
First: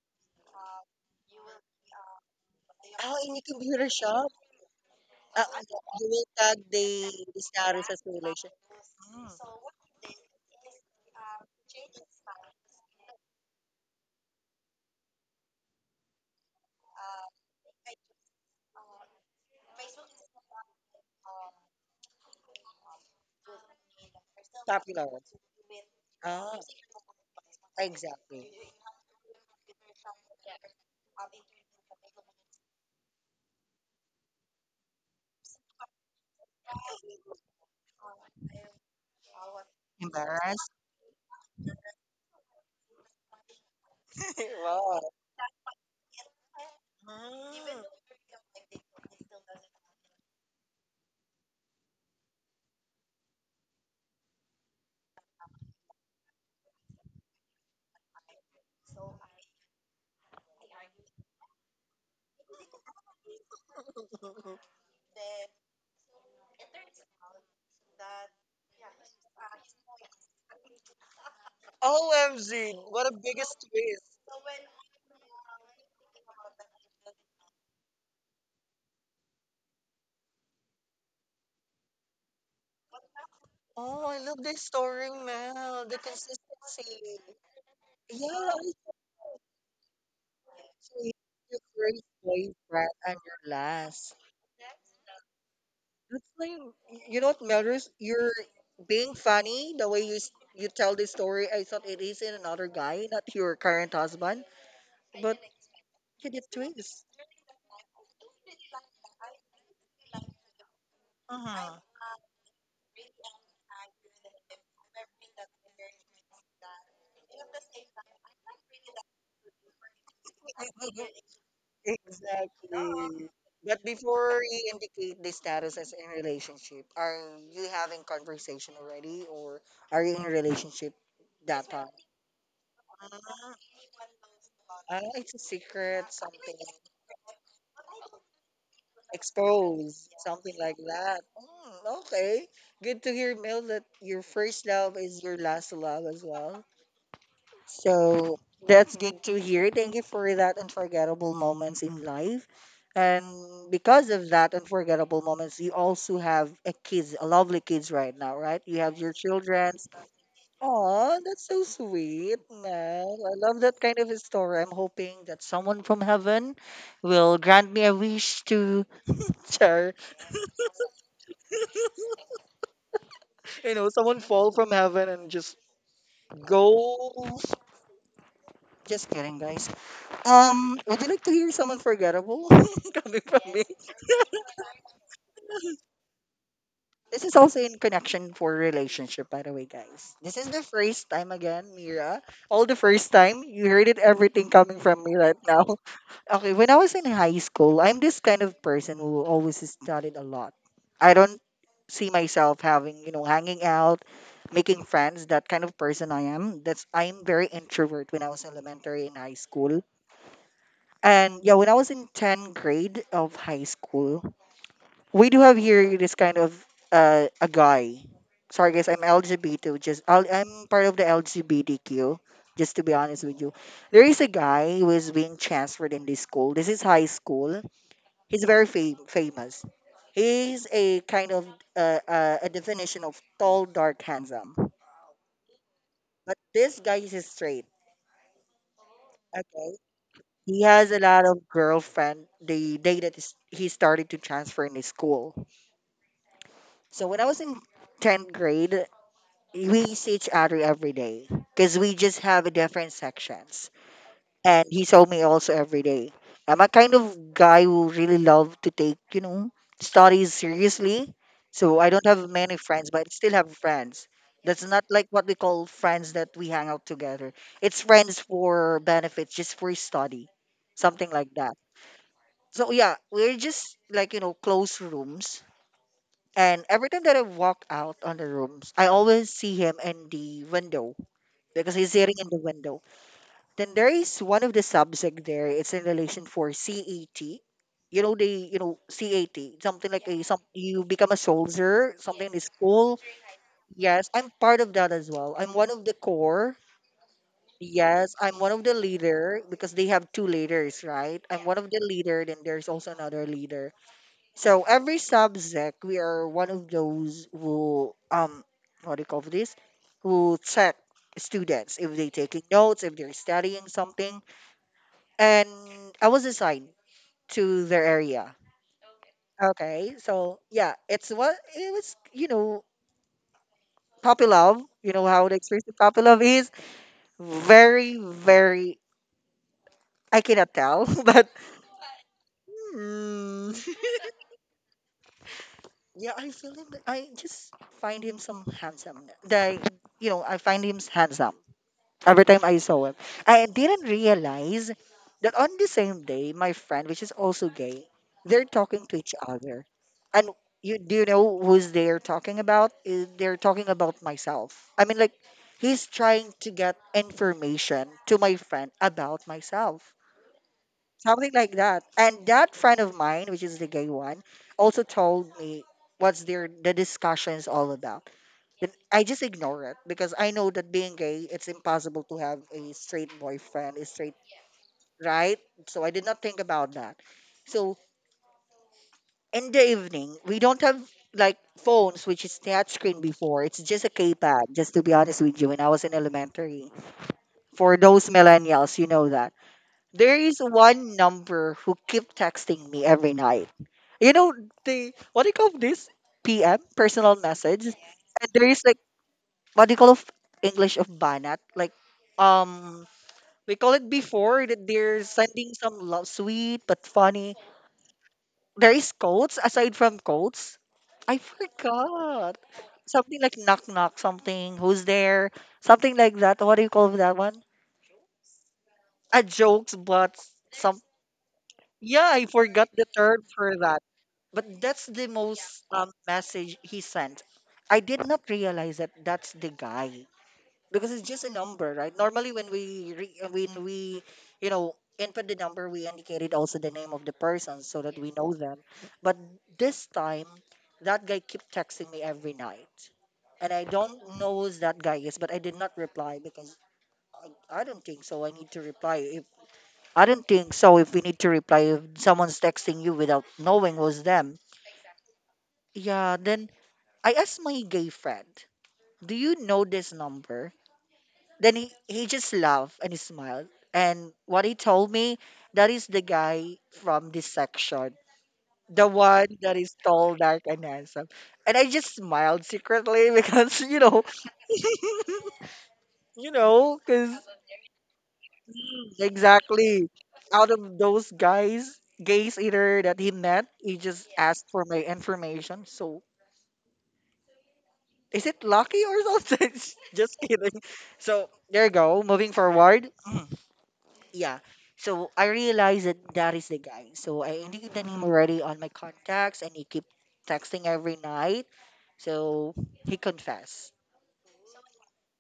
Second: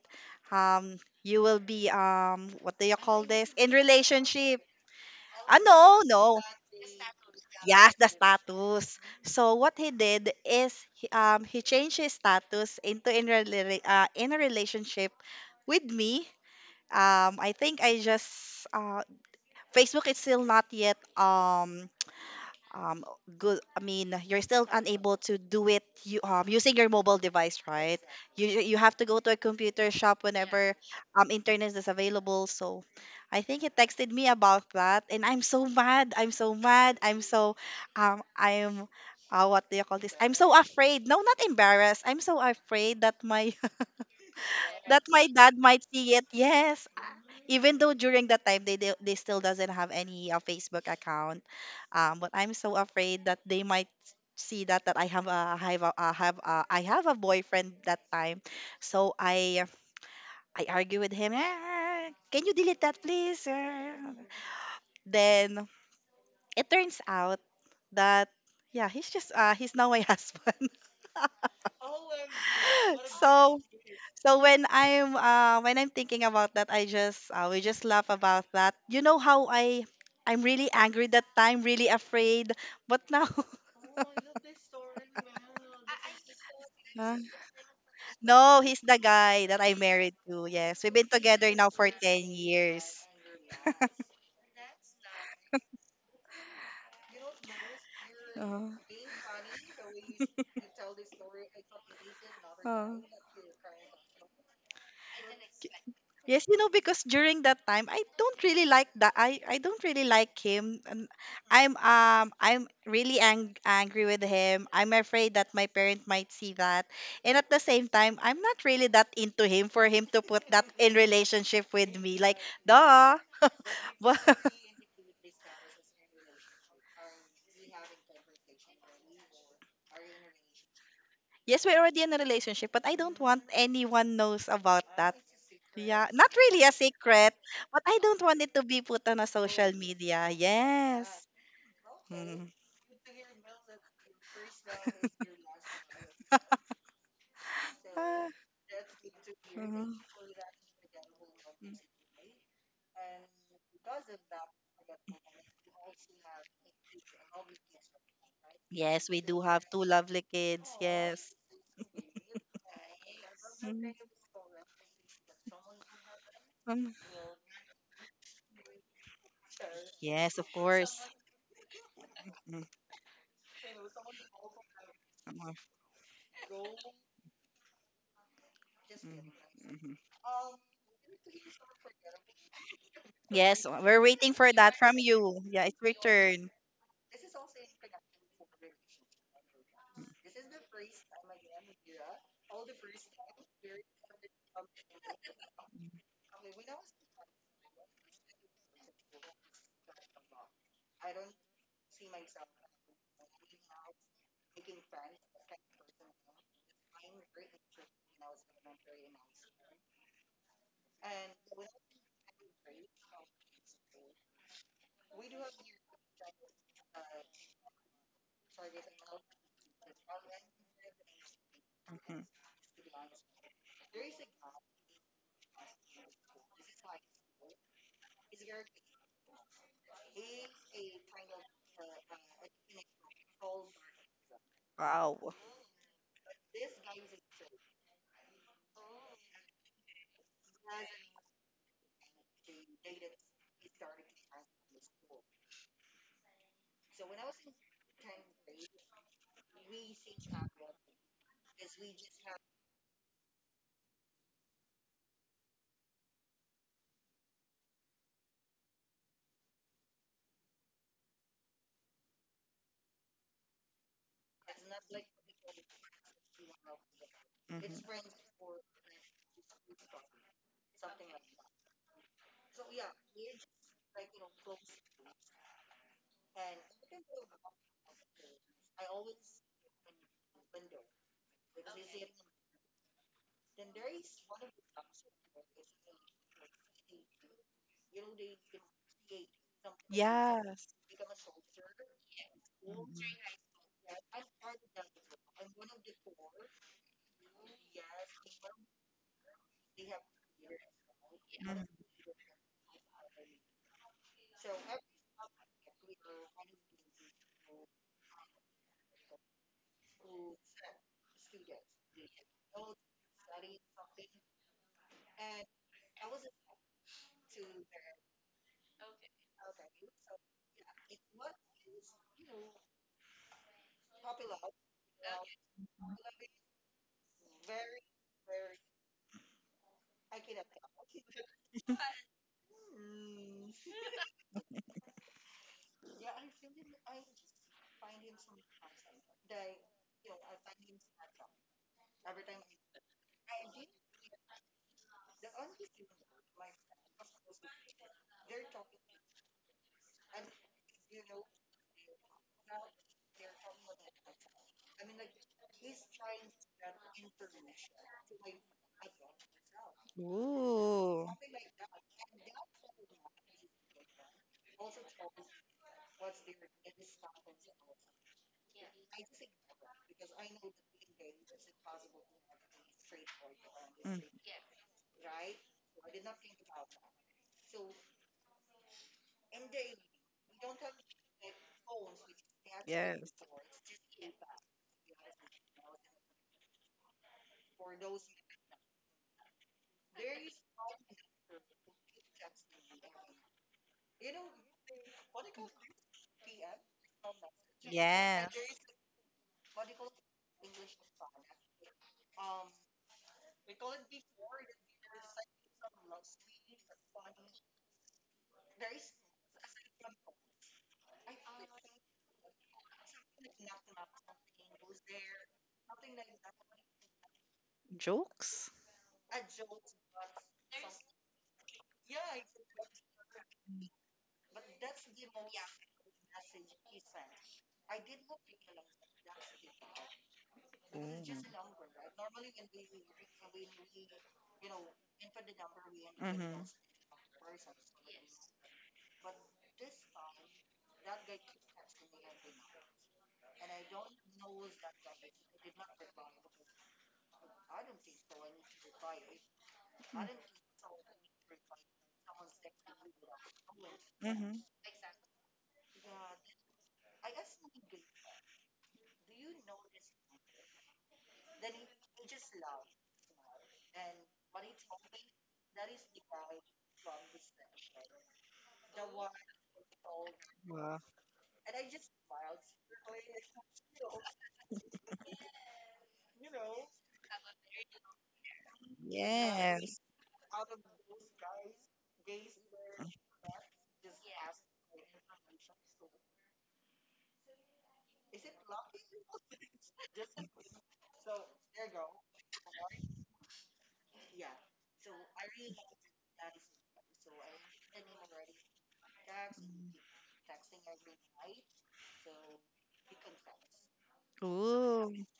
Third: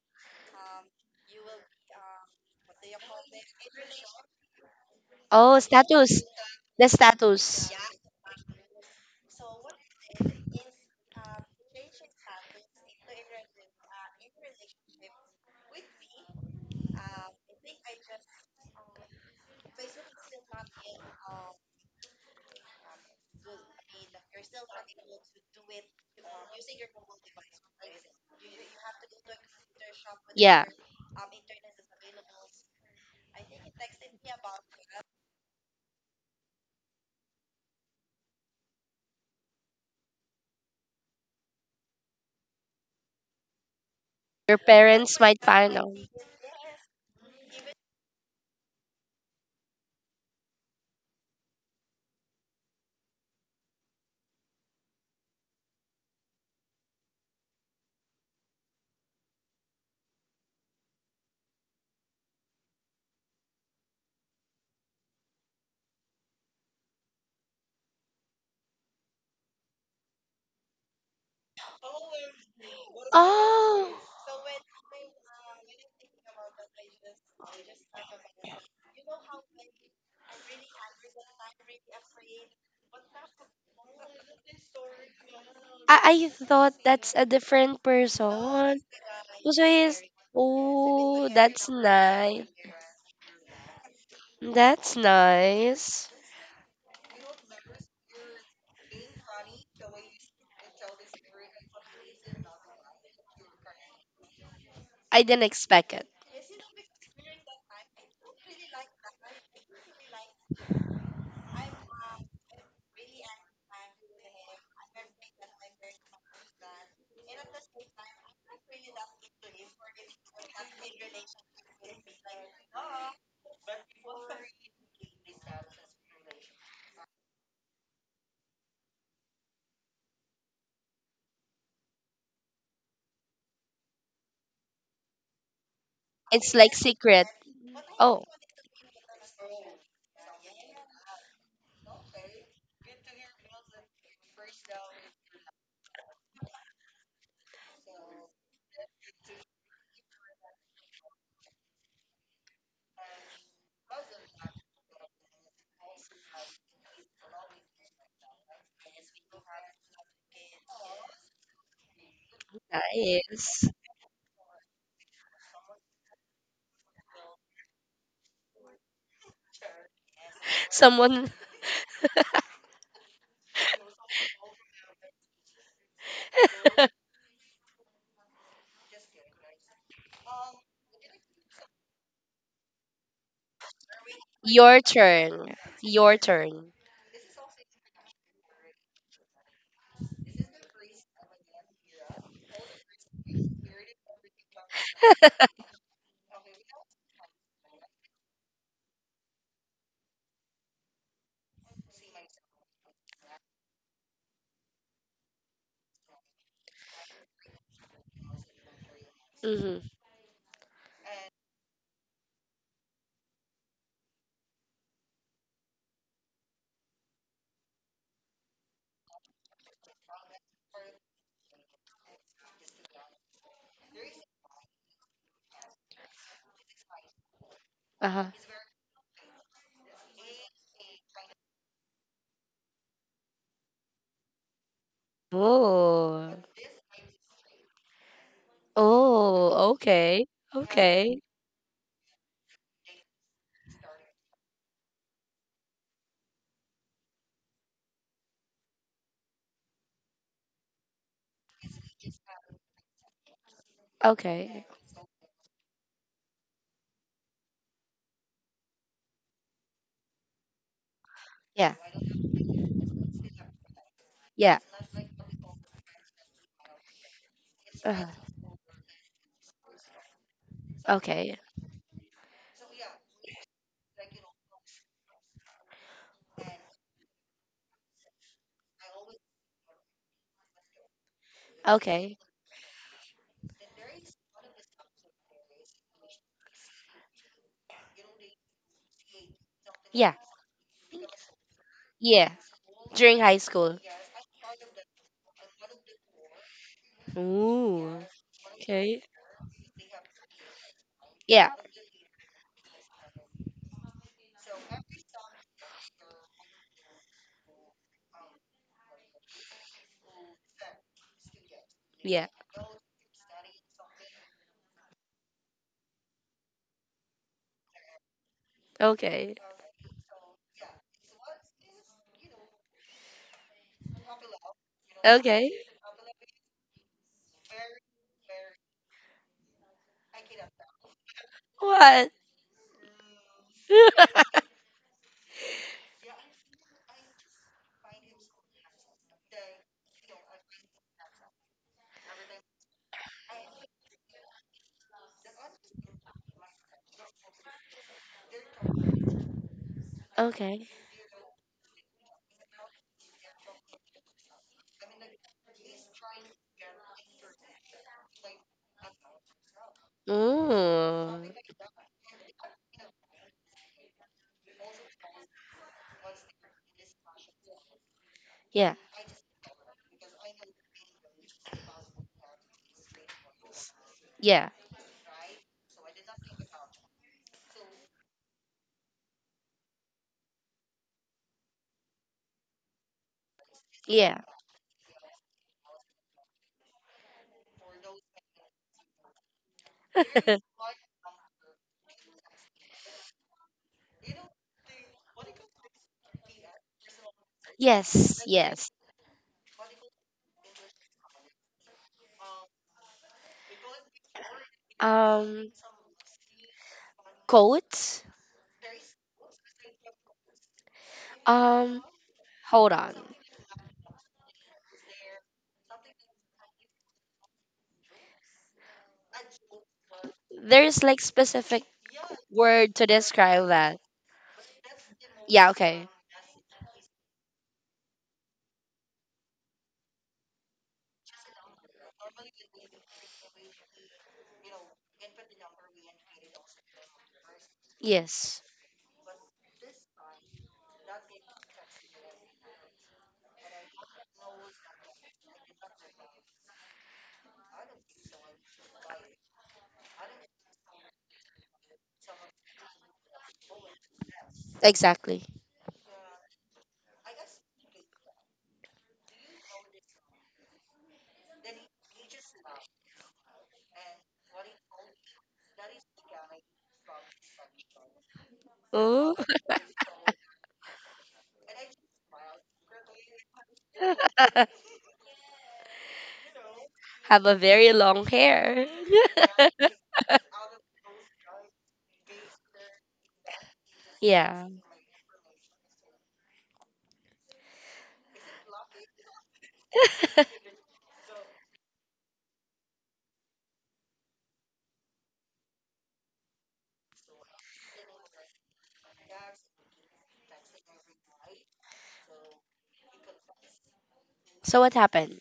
You will be what do you Oh, call in the this? In computer shop. relationship. Ah, Ah, Oh, ano, no, status. no. Buwitag de The status. Distario Yes, sa the Sulay siya. status. Mm. So what he did is he changed his status into in, a in a relationship with me. I think I just uh, Facebook is still not yet um good. I mean, you're still Popular. unable to do it, you um, Ah, using your mobile device, right? you exactly. you you have to go to a computer shop. Yeah. Yeah. Whenever um, internet is available, so I think he texted me about that, and I'm so mad, I'm so mad, I'm so um, I'm what do you call this, I'm so Embarrassed. afraid, no, not embarrassed, I'm so afraid that my <laughs> Your <laughs> Wow. that parents my might dad find might out. see it, yes, even Mm. though during that time they they still doesn't have any Facebook account, but I'm so afraid that they might see that that I have a I have a, I have a, I have a boyfriend that time, so I argue with him. "Ah, can you delete that, please? Ah." Then it turns out that yeah, he's just he's now my <laughs> husband. <laughs> OMG, what a So biggest Oh, twist. so when I'm thinking about that, I just we just laugh about that. You know how I, I'm really angry that time, really afraid, but now. <laughs> Oh, I love the story, Mel. The I thought that's Huh? consistency. a different Yeah, No, he's person. the guy that So I he's. married to. Yes, we've been actually, Oh, together your that's now for first ten nice. years. boyfriend and your last. That's nice. That's why you know what matters. You're Oh. <laughs> being funny the way you you tell this story. I thought it is in another Oh. guy, not your current husband, I but didn't expect it. you Yes, did you know, because twist. during that time, I don't really like that. I don't really like him. Uh-huh. I'm really angry with him. I'm afraid that my parent might see that, and at the same time, I'm not really that into him for him to put that in <laughs> relationship with me. Like, duh. Exactly. But <laughs> But before you indicate the status as in relationship, are you having conversation already, or are you in a relationship yes, that we're time? already in a relationship, but I don't want Ah, anyone knows about ah, that. it's a secret, Yeah, not It's something really a like secret. secret, but I don't Oh, want it to be put on a social expose, media. something like Yes. that. Mm, okay, Mm. good to hear, Mel, that your first love is your last love as well. Ah, So that's good to hear. mhm. Thank you for that unforgettable moments in life. And because of that unforgettable moments, you also have a kids, a lovely kids right now, right? You have Yes, your we do have children. two lovely kids. Oh, Yes. that's so sweet, man. I love nice. that Mm, kind of a story. I'm hoping that someone from heaven mm. will grant me a wish to <laughs> share. Yes, of course. Someone, Mm, You know, someone fall from heaven and come on. just <laughs> go. Just kidding, guys. Mm, mhm. Would you like to hear someone forgettable <laughs> coming from me? Yes, we're waiting for that your from you. turn. Yeah, it's your Your turn. turn. This is also in connection for relationship, by the way, guys. This is the first time again, Mira. All the first time you heard it, everything coming from me right now. Okay, when I was in high school, I'm this kind of person who always studied a lot. I don't see myself having, hanging out, making friends, that kind of person I am. That's I'm very introvert when I was elementary and high Mm-hmm. school. And yeah, when I was in tenth grade of high school, we do have here this kind of a guy. Sorry guys, I'm LGBT, just I'm part of the LGBTQ, Mhm. just to be honest with you. There is a guy who is being transferred in this school. This is high school. Uh-huh. He's very famous. He's a kind of a definition of tall, dark, handsome. Wow. Oh. But this guy is straight. Oh, Okay, okay. he has a Okay. lot of girlfriend. The day that he started to transfer in his school. So when I was in tenth grade, we see each other every day because we just have a different sections, Okay. and he saw me also every day. I'm a kind of guy who really love to take, you know, studies seriously. Yeah. So I don't have many friends, but I still have friends. Yeah. That's not like what we call friends that we hang out together. It's Mhm. Uh-huh. friends for benefits, just for study, something like Okay. that. So yeah, we're just like, you know, close rooms. And every time that I walk out on the rooms, I always see him in the window because he's sitting Okay. in the window. Then there is one of the subject there. It's in relation for CAT. You know they, you know CAT something like Yeah. a some Yes. you become a soldier something Yeah. in the school. During high school. Yes, I'm part of that as well. I'm one of the core. Ooh. Yes, I'm one of the Okay. leader because they have two leaders, right? I'm Yeah. one Mhm. of the leader. Then there's also another leader. So every subject we are one of those who what do you call this? Who check students if they Yeah. taking notes if they're studying something, and I was assigned to their area. Okay. Okay, so yeah, it's what it was. You know, puppy love. You know how the Okay. experience of puppy love is very, very. I cannot tell, <laughs> but What? mm, <laughs> yeah, I feel him. I just find him some handsome. The You know, I find him handsome every time I saw him. I didn't realize that on the same day, my friend, which is also gay, they're talking to each other. And Okay. You know who's they're talking about? Eh, they're talking about myself. I mean, like he's trying to get information to my friend about myself. Ooh. Ooh. Something like that. And that friend of mine, which is the gay one, also told me what's their the discussions all about. Then Yeah. I just ignore it because I know that being gay, it's impossible to have a straight boyfriend, a Mm. straight, Yeah. right? So I did not think about that. So in the evening, we don't have like phones, which is touchscreen Yes. before. It's just a Yeah. keypad, just to be honest with you, when I was in elementary. For those millennials, you know that. There is <laughs> one number who keep texting me every night. You know, what do you call this? PM, personal message. Yes. And Yes. there is Yes. like what do you call of English of banat? Like, um, we call it before that they're Um, sending some love, sweet but funny. coat. There is codes aside from codes. I Um, forgot hold on. something like knock knock something. Who's there? Something like that. What do you call that one? Jokes. A jokes, but some. There's like specific Yeah, I forgot word the to term describe for that. that. But that's the Yeah, most okay. Message he sent. I did not realize that that's the guy, because it's Ooh. just a number, right? Normally, when we you know input the number, we indicated Mm-hmm. also the name of the person so that we know Yes, them. But this time, that guy kept texting me every night, and I don't know who that guy is, but I did not reply because. I don't think so. I need to reply. If I don't think so, if we need to reply, if someone's texting you without knowing was them, Mm-hmm. exactly. yeah. Then I asked my gay friend, "Do you know this number?" Then he just laughed and he smiled. And what he told me, that is the guy from this section. The Ooh. one that is tall, dark, and Wow. handsome. And I just smiled secretly <laughs> because, <laughs> you know, because Have a very long hair. Yes. exactly out of those guys, gays either that he met, he <laughs> just yeah. asked for my information. So is it lucky or something? <laughs> just <laughs> kidding. So there you go. Moving forward. Yeah. So I realized that that is the guy. So I knew the name already on my contacts, and he Mm. keep texting every night. So he confessed. So what Ooh. happened?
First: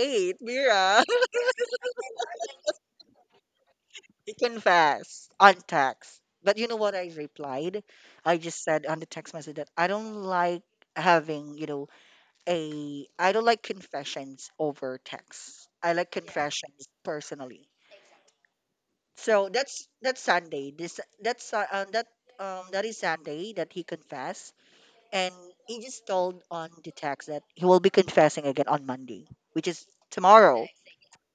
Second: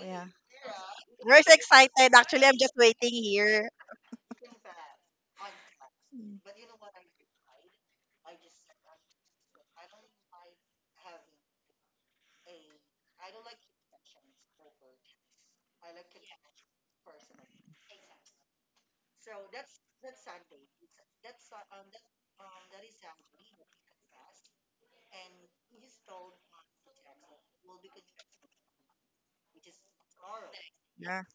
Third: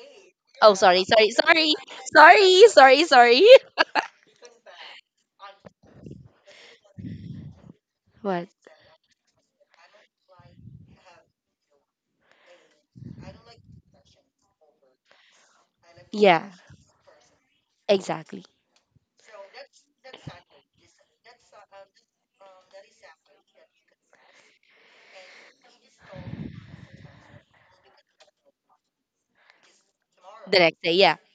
Yeah. Oh, Mira, sorry, sorry, We're so sorry, excited. Actually, I'm sorry, just sorry, waiting sorry. here. <laughs> he confessed on text. But you know what I replied? <laughs> I What? just said on the text message that I don't like having, you know, a I don't like confessions over text. I like Yeah. Yeah, confessions personally. exactly. So that's Sunday. This that's that that is Sunday that he confessed, and he just told on the text that he will be confessing again on Monday, which is The tomorrow. next day, yeah. Mm.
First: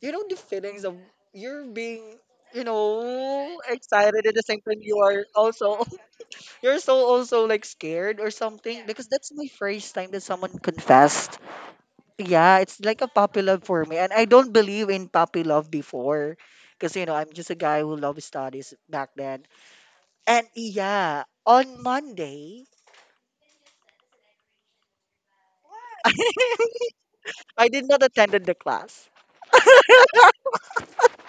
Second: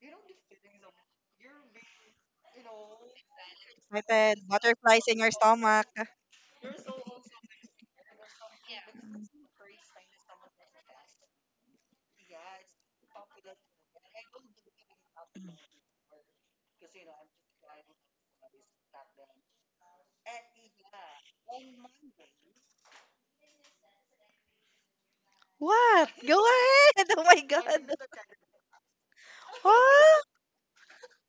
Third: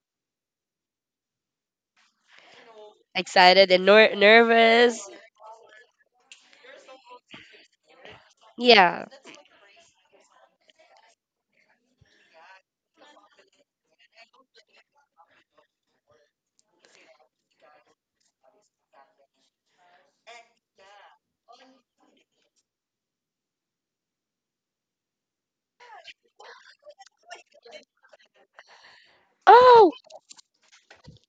You know the feelings of you're being you know Excited and excited at Excited. the same time you Butterflies nervous. in are your also stomach. <laughs> you're so also like scared or something Yeah. because that's my first time that someone confessed. Yeah, it's like a puppy love for me. And I don't believe in puppy love before. Because, you know, I'm just a guy who loves studies back then. And yeah, on Monday, What? Go ahead. <laughs> Oh my <laughs> I did God. not attend the class. Oh, Huh?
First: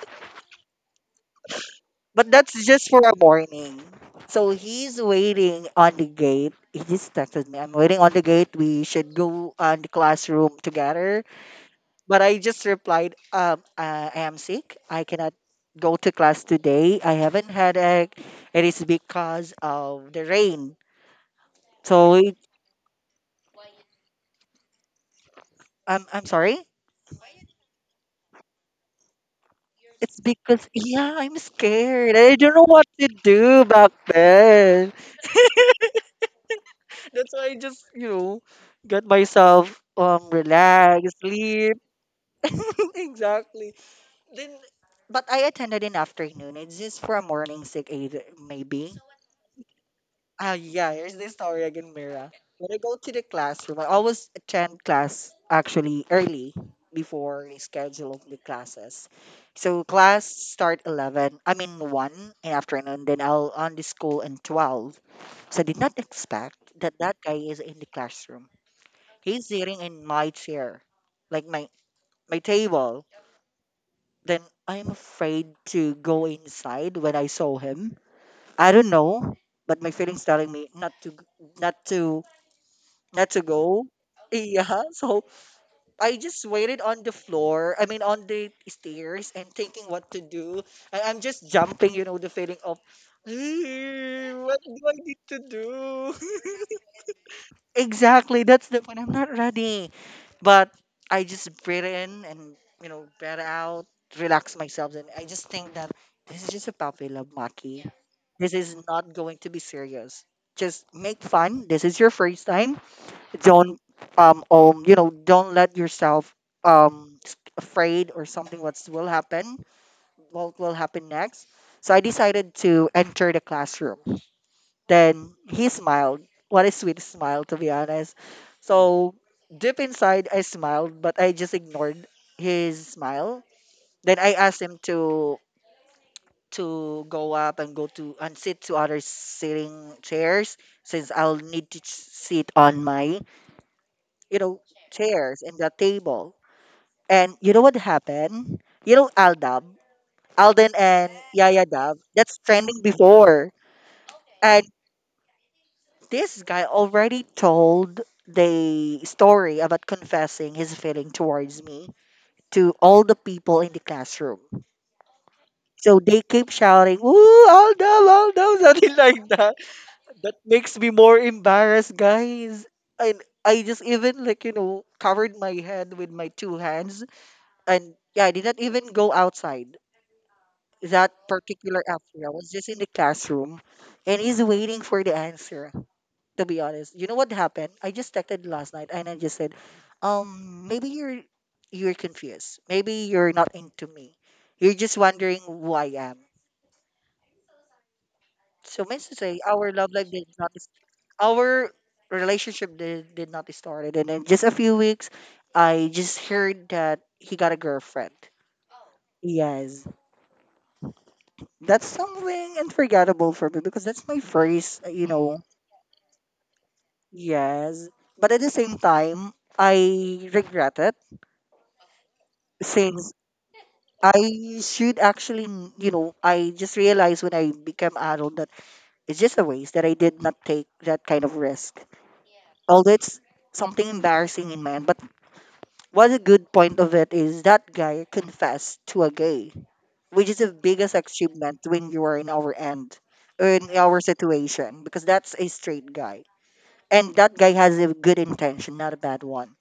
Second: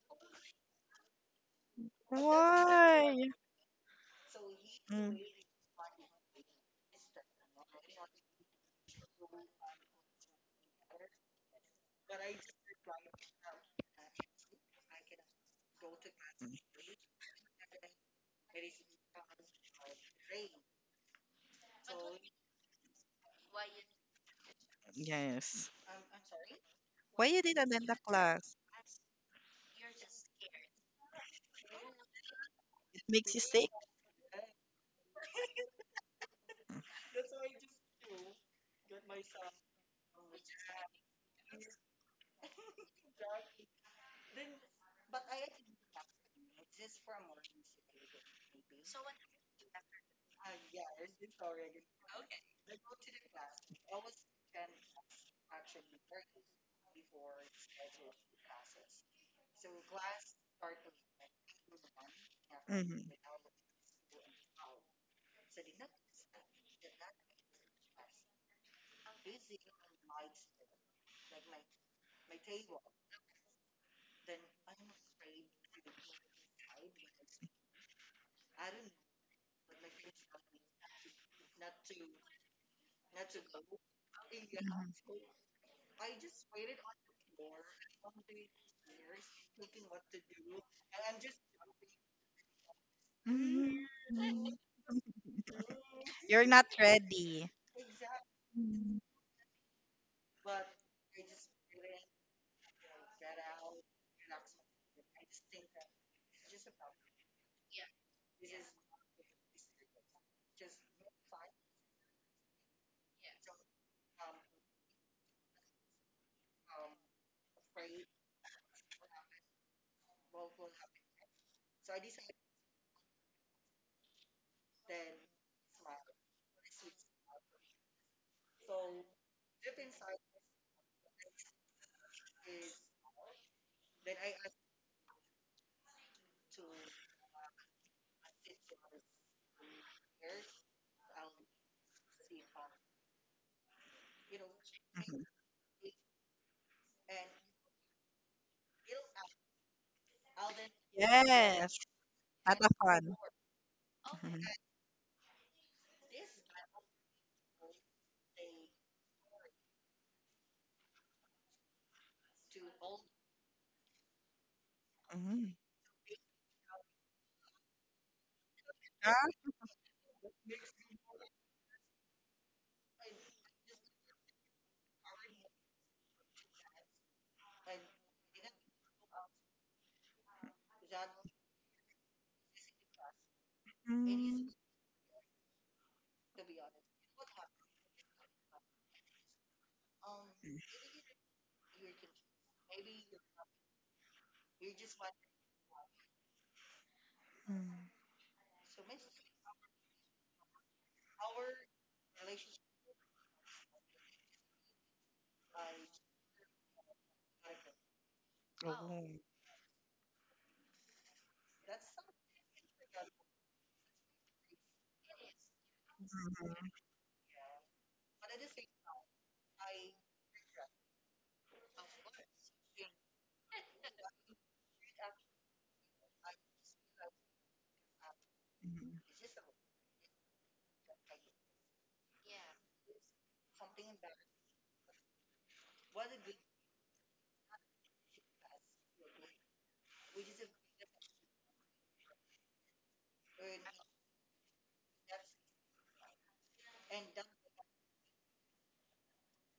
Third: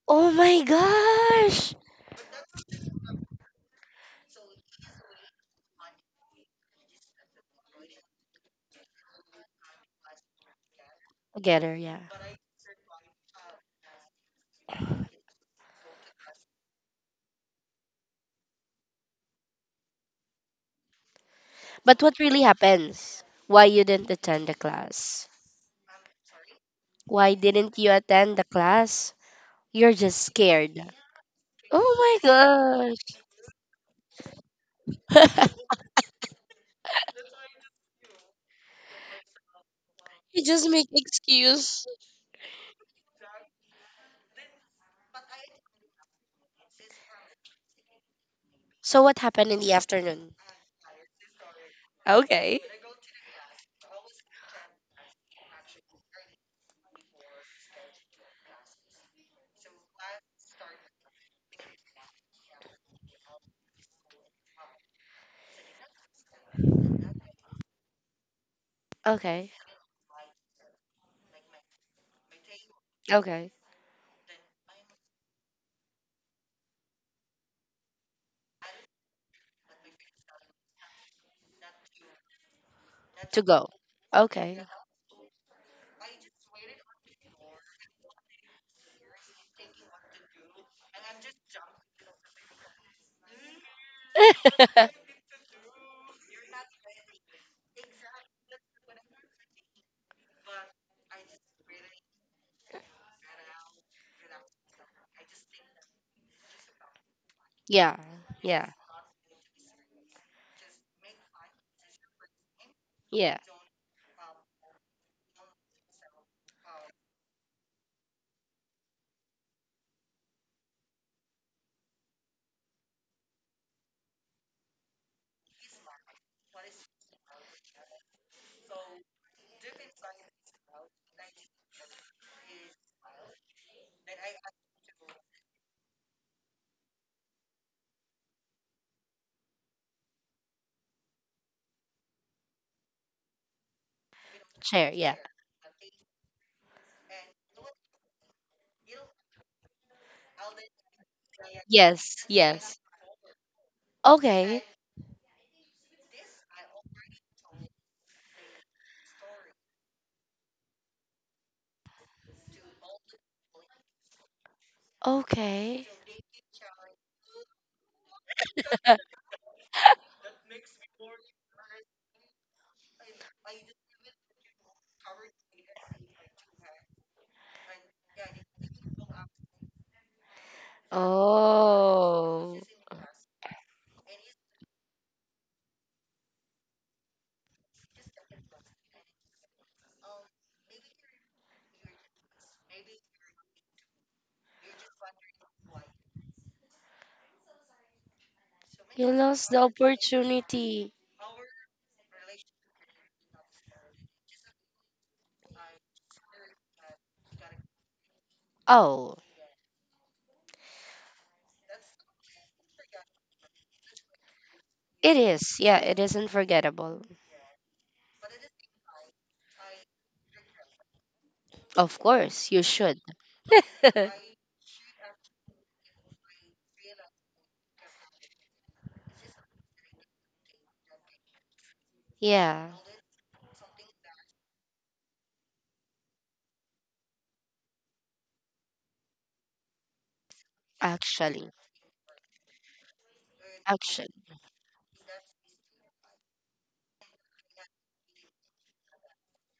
oh my gosh. But that's just for a Why? morning. So he's Mm. waiting on the gate. He just texted me, I'm waiting on the gate. We should go on the classroom together. Together, yeah. But I just replied, I am sick. I cannot go to class today. I haven't had a. It is because of the rain. But So what it, really happens? Why you didn't attend the class? Yes. I'm sorry. Why Why you didn't didn't attend you the attend the class? class? You're It's just because, scared. yeah, I'm scared. Oh my I don't know what gosh. It to makes you do sick. back then. <laughs> That's why I just, you know, got myself You just make relaxed, sleep. excuse. <laughs> exactly. Then, but I attended in afternoon. It's just for a morning sick, either, maybe. So what happened in the afternoon? Ah, yeah, here's the story again, Mira. Okay. When I go to the classroom, I always attend class actually early before the schedule of the classes. So class start 11, I mean 1 in Hmm. afternoon, then I'll on the school in 12. So I did not expect that that guy is in the classroom. He's Okay. sitting in my chair, like my, my table. Okay. Then I'm afraid to go inside when I saw him. I don't know, but my feelings telling me not to not to That's To a go. go. Okay. Yeah, so I just waited on the floor, I mean on the stairs and thinking what to do. And I'm just jumping, you know, the feeling of Hmm. "Eh, what do I <laughs> need to do? You're not <laughs> ready. Exactly, that's the point. I'm not ready. But I just breathe in and you know, breathe out, relax myself and I just think that this is just a puppy love, Maki. yeah. This Yeah. is not going to be serious. Just make fun. This is your first time Yeah. don't you know don't let yourself afraid or something what will happen next so I decided to enter the classroom then he smiled what a sweet smile to be honest so deep inside I smiled but I just ignored his smile then I asked him to go up and go to and sit to other sitting chairs since I'll need to ch- sit on my you know, Chair. Yeah. Mhm. chairs and the table. And you know what happened? You know, Aldab, Alden and Yaya Yes. Dab, Yes. that's Not a Yes. trending fun. before. Okay. And this guy already told the story about confessing his feeling towards me to all the people in the classroom. Mm-hmm. Okay. So they keep shouting, "Ooh, Aldab, Aldab," <laughs> something <laughs> like Huh? that. That makes me more embarrassed, guys. And I just even like, covered my head with my two hands, and yeah, I did not even go outside that particular afternoon. I was Oh. just in the classroom and he's Mm, waiting for the answer, to be honest. You know what happened? I just texted last night and I just said, maybe you're confused. Maybe you're not into me. You're just wondering who I am. mm. So means You to say lost the our love life did not, opportunity. our relationship did not started, and in just a few weeks I just heard that he got a girlfriend. Oh. Oh. Yes. That's something unforgettable for me because that's my first, you It know, is. Yeah, it is isn't Mhm, forgettable. yes. But at the same time, I regret it Of course, you should. since <laughs> I should actually, you know, I just realized when I became adult that it's just a waste that I did not take that kind of risk. Yeah, Although it's something embarrassing in my end, but what a good point of it is that guy confessed to a gay, which is the biggest actually. achievement when you are in our end, or in our Actually. situation, because that's a straight guy. And that guy has a good intention, not a bad one.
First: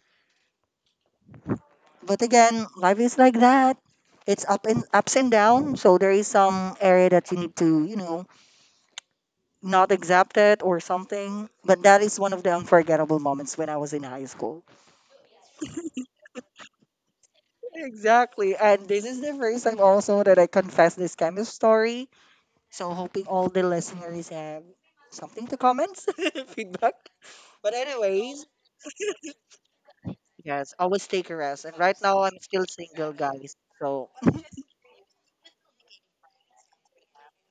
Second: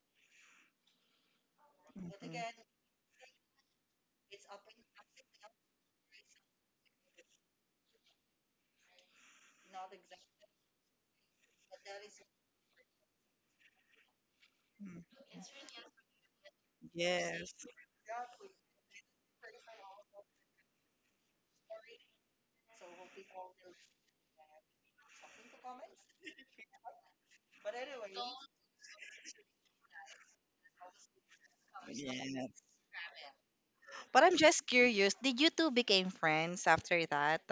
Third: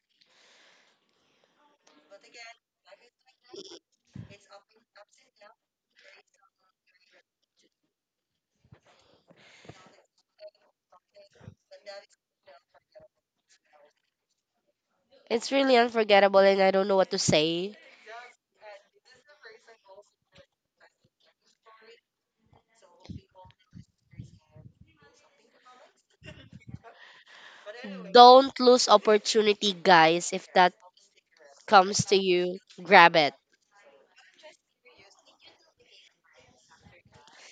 mhm, But mhm, mhm. again, life is like that. It's up and ups and down. So there is some area that you need to, not accept it or something. But that is one of the unforgettable moments when I was in high school. It's really unforgettable and I don't know what to Yes. say. Exactly. And this is the first time also that I confess this kind of story. So hoping all the listeners have something to comment, <laughs> feedback. But anyways, Don't lose opportunity, guys. If that yes, always take a rest. And right comes to now I'm you, Yes. still single, grab it. guys. So But I'm just curious, did you two became friends after that?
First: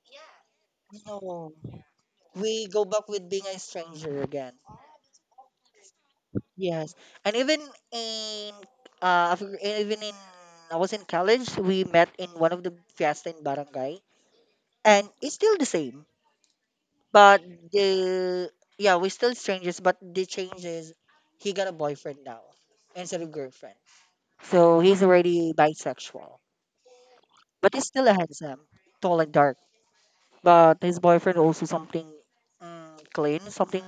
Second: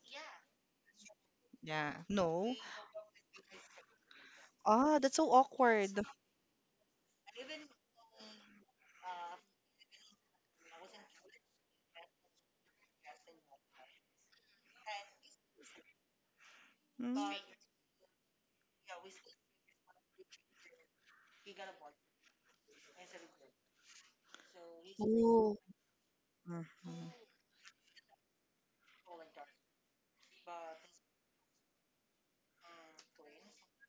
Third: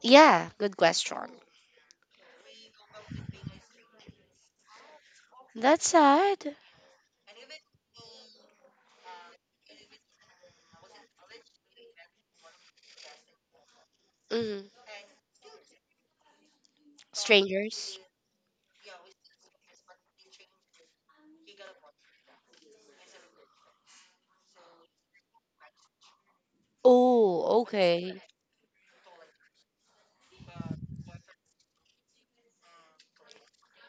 Yeah, good question. no. Yeah. No. We go back with being a stranger again. Ah, that's so That's awkward. sad. Yes, and even in in I was in college, we met in one of the fiesta in barangay, Mm. and it's still the same. Mm. But Strangers. the yeah, we're still strangers, but the change is he got a boyfriend now instead of girlfriend, so he's already Ooh. bisexual. Mhm. Oh, But he's still a okay. handsome, tall and dark. But his boyfriend also something, mm, clean, something,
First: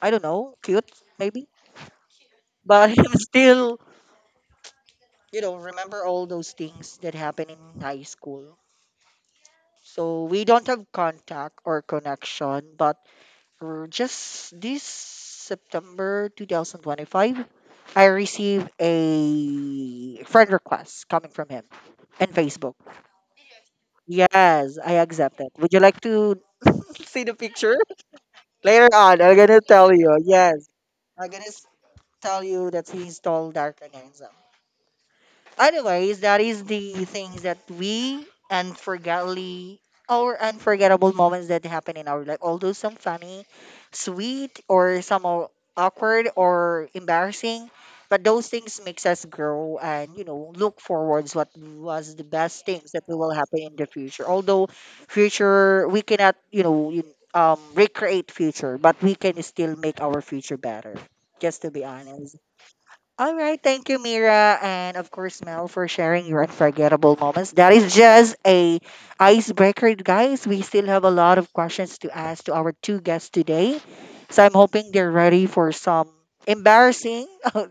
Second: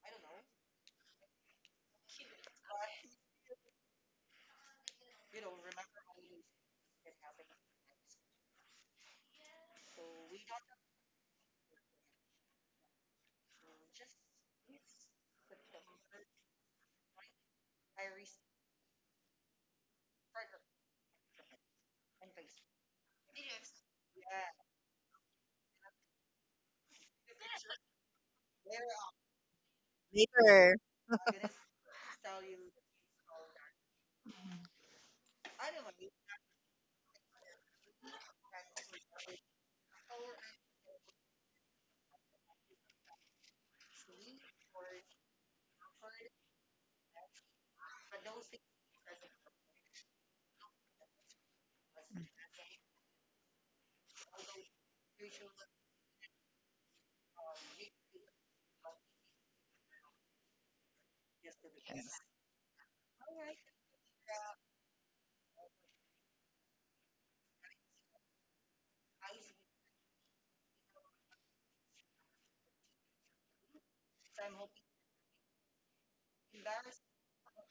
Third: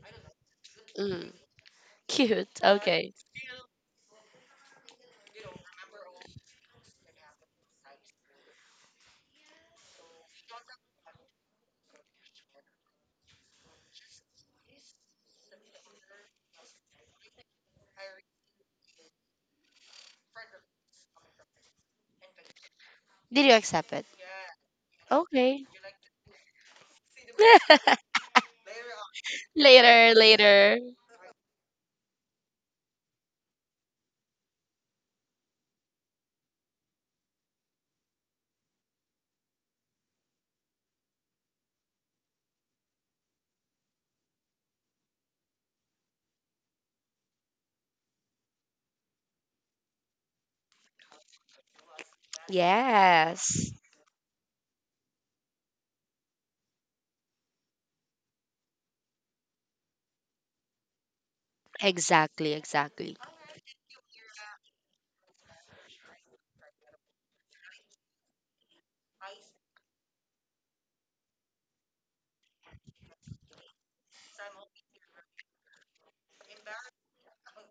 I don't know, cute Mm. maybe. <laughs> Cute. But <laughs> Okay. I'm still, you know, remember all those things that happened in high school. So we don't have contact or connection, but just this September 2025, I received a friend request coming from him in Facebook. Did you accept it? Yes, I accepted. Okay. Would you like to <laughs> see the picture? <laughs> Later on, I'm gonna tell Later, you. Yes, Later. later. I'm gonna s- tell you that he's tall, dark, and handsome. Anyways, that is the things that we unforgettable or unforgettable moments that happen in our life. Although some funny, sweet, or some are awkward or embarrassing, but those things makes us grow and you know look forwards what was the best things that will happen Yes. in the future. Although future we cannot recreate future, but we can still make our future better. Just to be Yes. honest. Exactly, exactly. All right, thank you, Mira, and of course, Mel, for sharing your unforgettable moments. That is just a icebreaker, guys. We still have a lot of questions to ask to our two guests today, so I'm hoping they're ready for some embarrassing, <laughs> oh,